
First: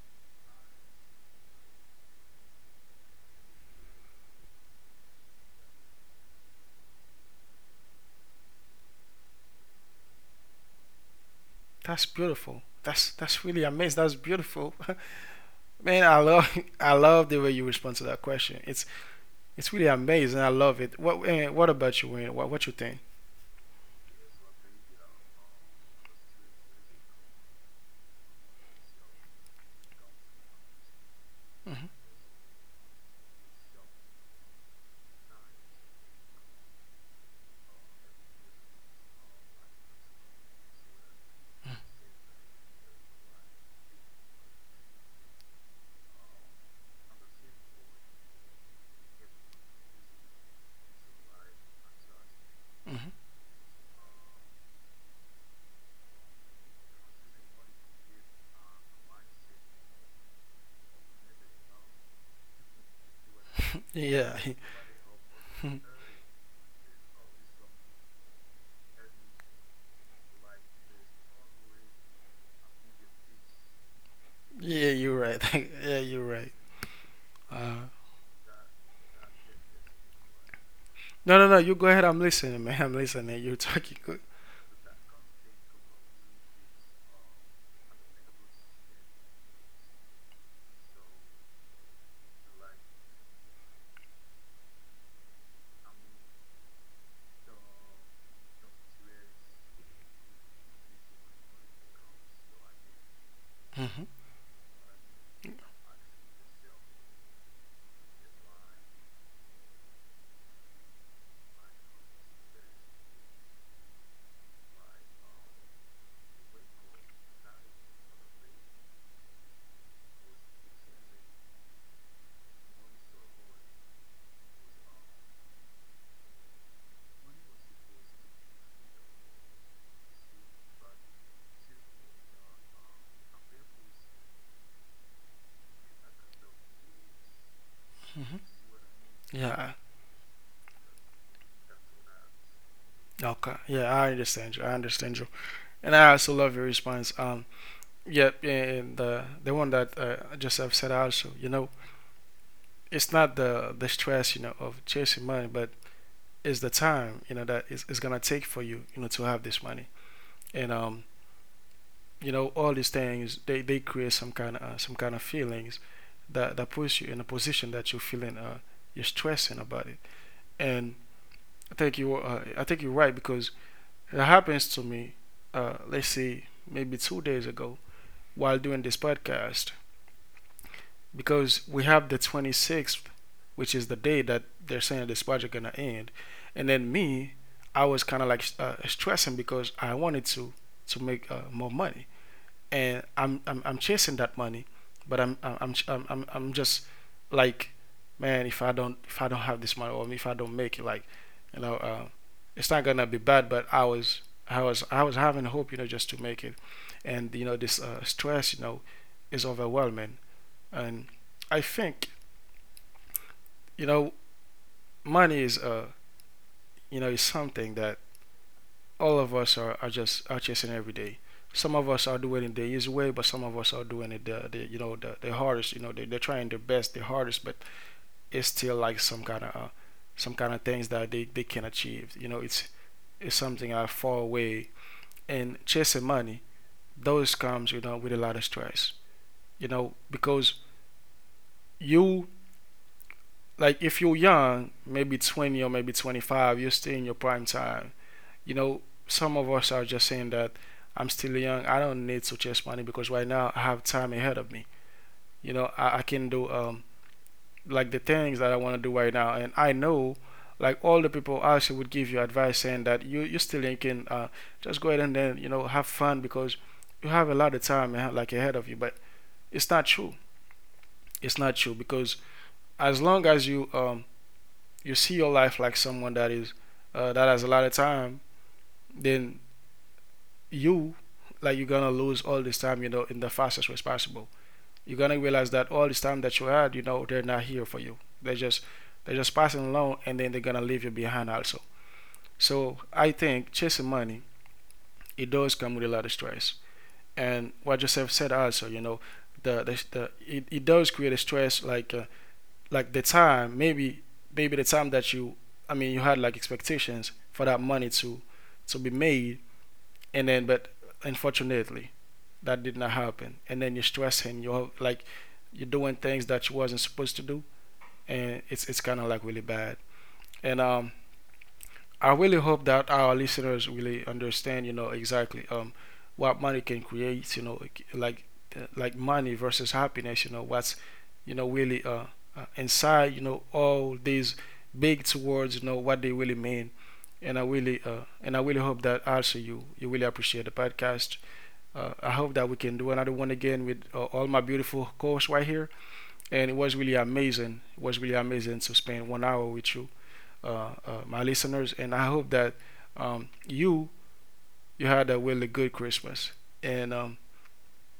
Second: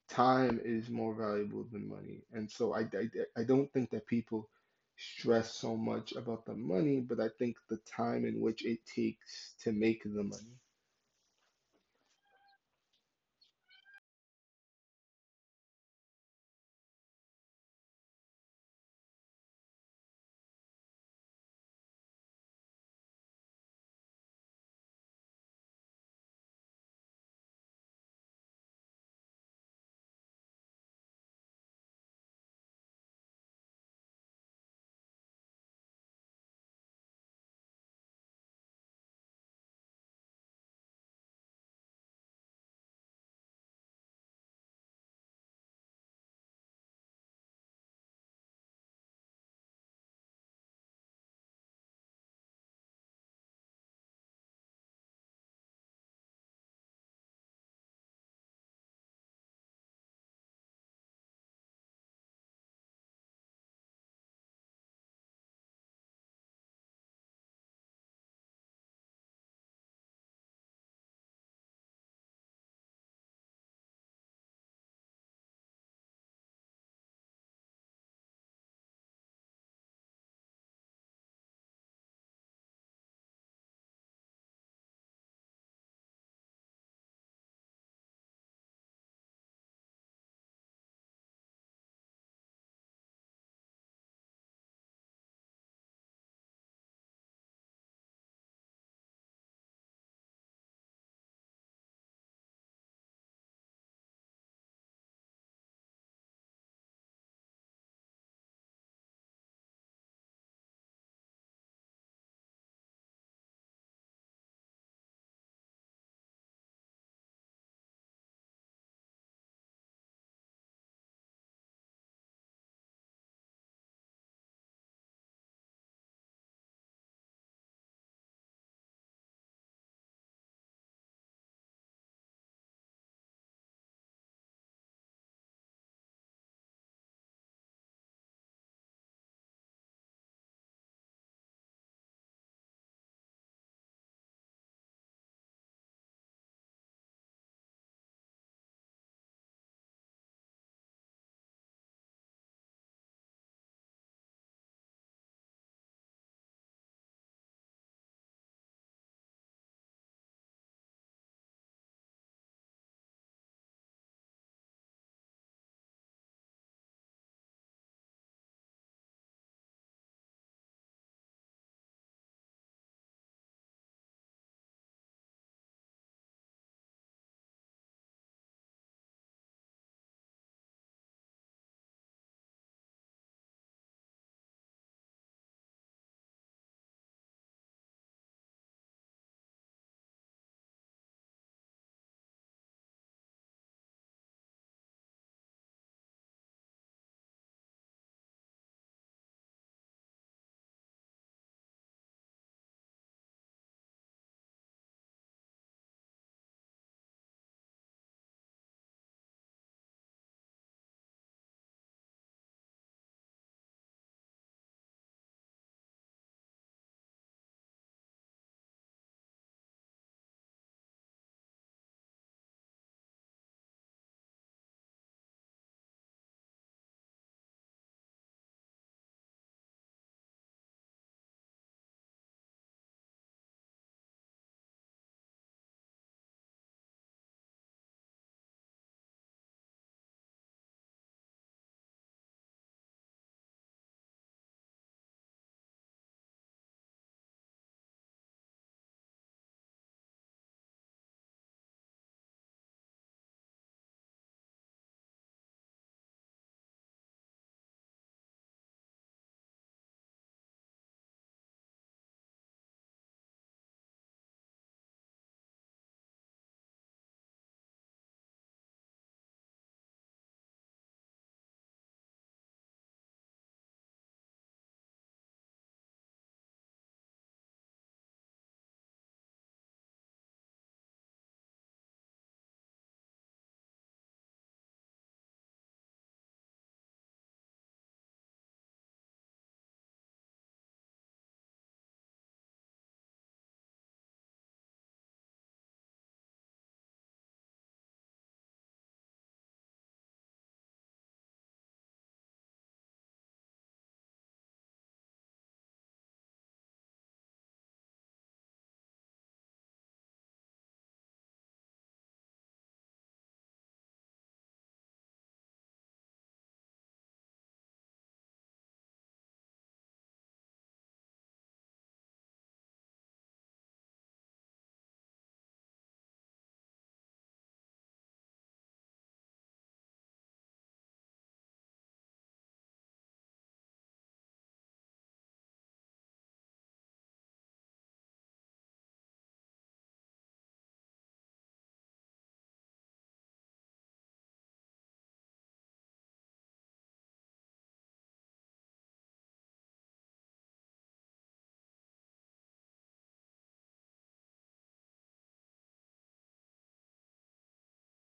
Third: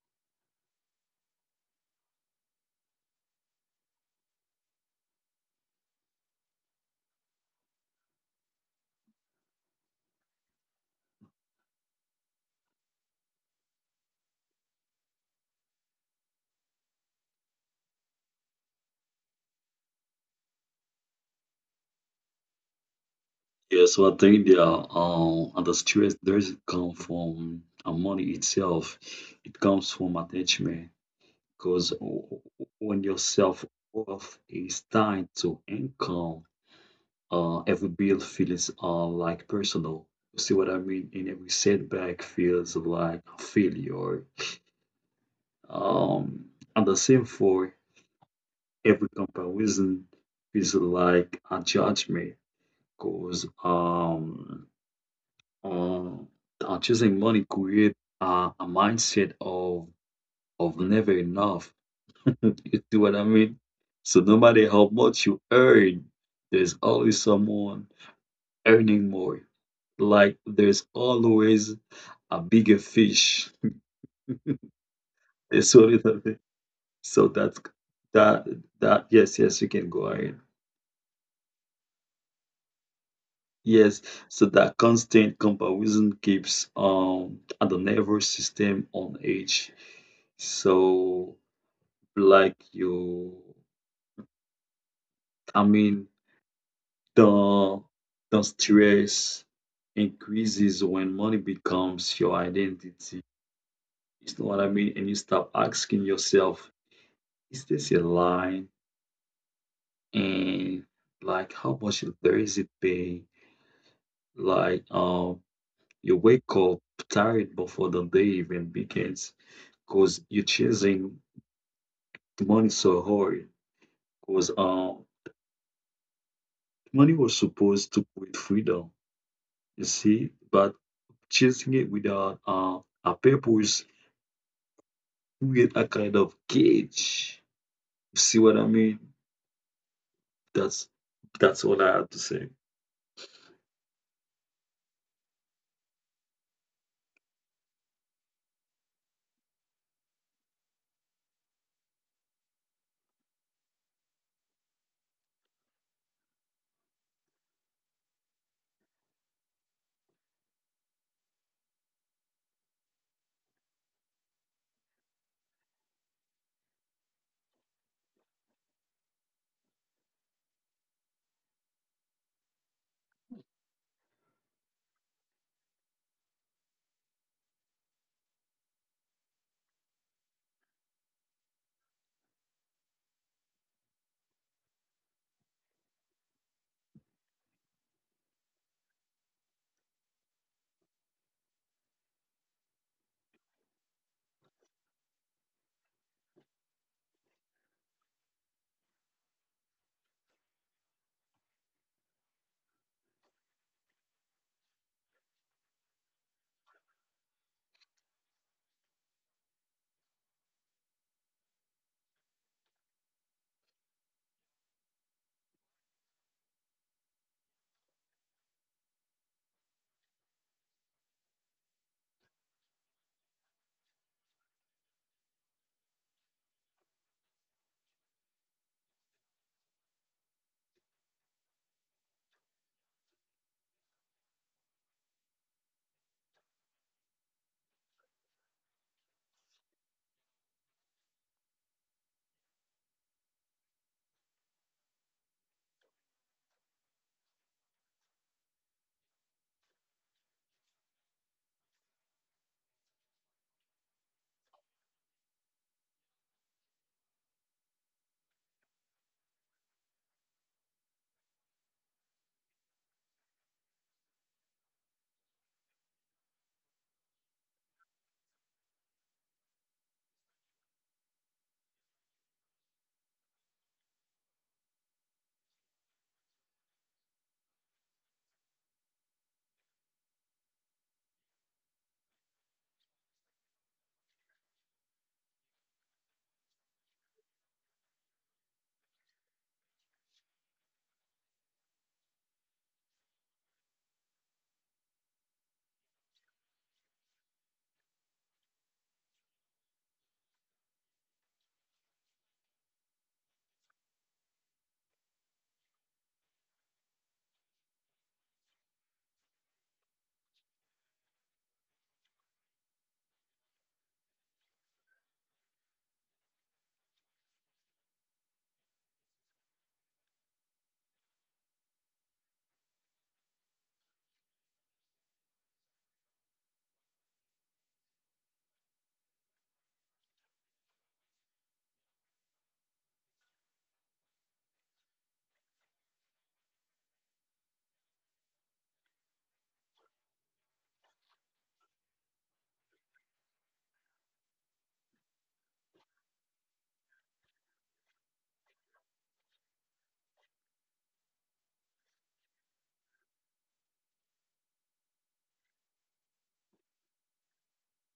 C: Time is more valuable than money. And so I don't think that people stress so much about the money, but I think the time in which it takes to make the money.
A: That's beautiful. That's really amazing. That's beautiful. Man, I love I love the way you respond to that question. It's really amazing. I love it. What what about you, Wayne? What you think?
B: Yeah, so I think there are and the stress doesn't come from money itself, it comes from attachment.
A: Hmm.
B: Because when your self worth is tied to income, every build feels like personal. You see what I mean? And every setback feels like a failure. Um, and the same for every comparison feels like a judgment,
A: Hmm.
B: because um, choosing money create a mindset of never enough. You see what I mean? So
A: Yeah.
B: no matter how much you earn, there's always someone earning more. Like there's always a bigger fish.
A: Yeah, you're right.
B: There's
A: Yeah,
B: always a
A: you're
B: big-
A: right.
B: so
A: Uh,
B: that that yes, yes, you can go ahead.
A: no, no, no. You go ahead. I'm listening, man. I'm listening. You're talking
B: Yes,
A: good.
B: so that constant comparison keeps the nervous system on edge. So like you, I mean the the stress increases when money becomes your identity.
A: Hmm.
B: You know what I mean? And you stop asking yourself is this a line? And like, how much there is it pay? Like, you wake up tired before the day even begins because you're chasing money so hard. Because money was supposed to create freedom, you see, but chasing it without a purpose create a kind of cage. See
A: Hmm.
B: what I mean?
A: Yeah.
B: That's that's all I have to say.
A: Okay. Yeah, I understand you. I understand you. And I also love your response. Yep, yeah, and the one that just have said also. You know, it's not the stress, you know, of chasing money, but is the time, you know, that is it's gonna take for you, you know, to have this money. And you know, all these things, they create some kind of feelings that that puts you in a position that you're feeling you're stressing about it. And I think you I think you're right because it happens to me, let's see, maybe two days ago, while doing this podcast, because we have the 26th, which is the day that they're saying this project gonna end, and then me, I was kind of like stressing because I wanted to make more money, and I'm chasing that money, but I'm just like, man, if I don't, if I don't have this money, or if I don't make it, like, you know, it's not gonna be bad. But I was having hope, you know, just to make it, and you know this stress, you know, is overwhelming. And I think, you know, money is you know, is something that all of us are just are chasing every day. Some of us are doing it the easy way, but some of us are doing it the, you know, the hardest. You know, they, they're trying their best, the hardest, but it's still like some kind of things that they can achieve. You know, it's something I far away and chasing money. Those comes, you know, with a lot of stress. You know, because you, like, if you're young, maybe 20 or maybe 25, you're still in your prime time. You know, some of us are just saying that I'm still young. I don't need to chase money because right now I have time ahead of me. You know, I can do like the things that I want to do right now, and I know like all the people actually would give you advice saying that you still young, can just go ahead and then you know have fun because you have a lot of time like ahead of you. But it's not true. It's not true because as long as you you see your life like someone that is that has a lot of time, then you, like, you're gonna lose all this time, you know, in the fastest way possible. You're gonna realize that all this time that you had, you know, they're not here for you. They're just passing along and then they're gonna leave you behind also. So I think chasing money, it does come with a lot of stress. And what Joseph said also, you know, the it, it does create a stress, like the time, maybe maybe the time that you, I mean, you had like expectations for that money to be made, and then but unfortunately that did not happen, and then you're stressing, you're like you're doing things that you wasn't supposed to do, and it's kind of like really bad. And I really hope that our listeners really understand, you know, exactly what money can create, you know, like money versus happiness, you know, what's, you know, really inside, you know, all these big two words, you know, what they really mean. And I really and I really hope that also you really appreciate the podcast. I hope that we can do another one again with all my beautiful co-hosts right here. And it was really amazing. It was really amazing to spend one hour with you, my listeners. And I hope that you you had a really good Christmas, and um,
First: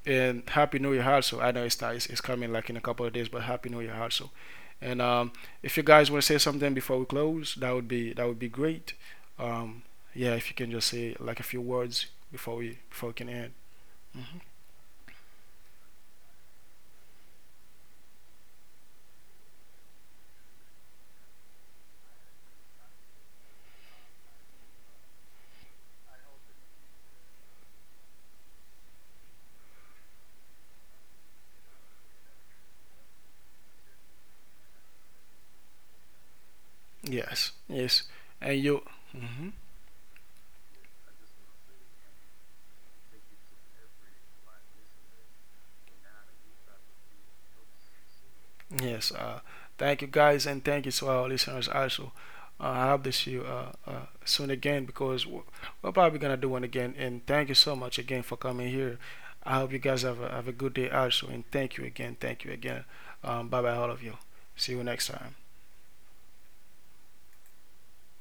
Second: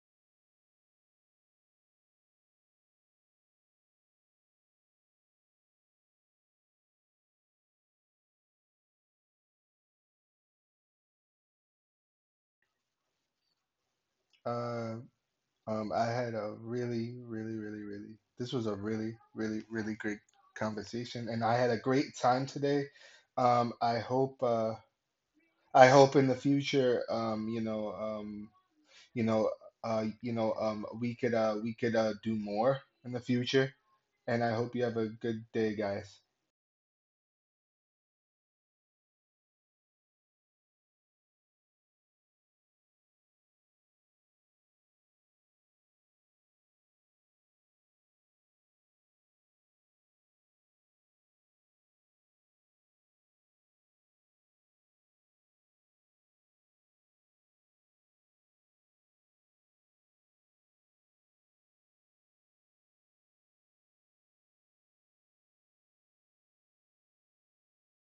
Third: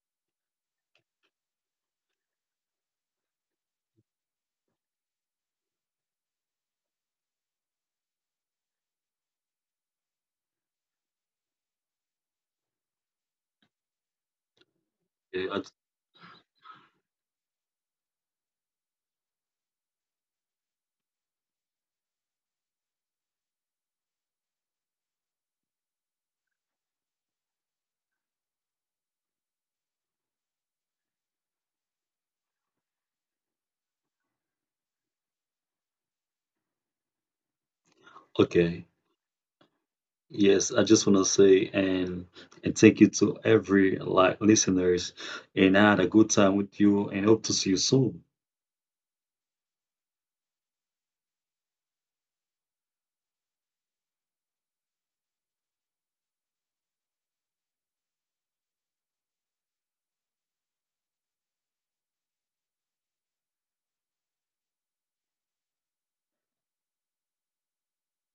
A: and Happy New Year also. I know it's not, it's coming like in a couple of days, but Happy New Year also. And if you guys want to say something before we close, that would be great. Um, yeah, if you can just say like a few words before we can end. Hmm.
C: Uh,
B: Yeah, I-
C: I had a really, really, really, really, this was a really, really, really great conversation, and I had a great time today. Um, I hope, uh, I hope in the future, you know, you know, you know, we could, do more in the future, and I hope you have a good day, guys.
A: Yes, yes, and you,
B: okay.
A: mhm,
B: Yes, I just want to say and thank you to every like listeners, and I had a good time with you and hope to see you soon.
A: yes. Thank you guys, and thank you to our listeners also. I hope to see you soon again, because we're probably gonna do one again. And thank you so much again for coming here. I hope you guys have a good day also, and thank you again, thank you again. Bye bye, all of you. See you next time.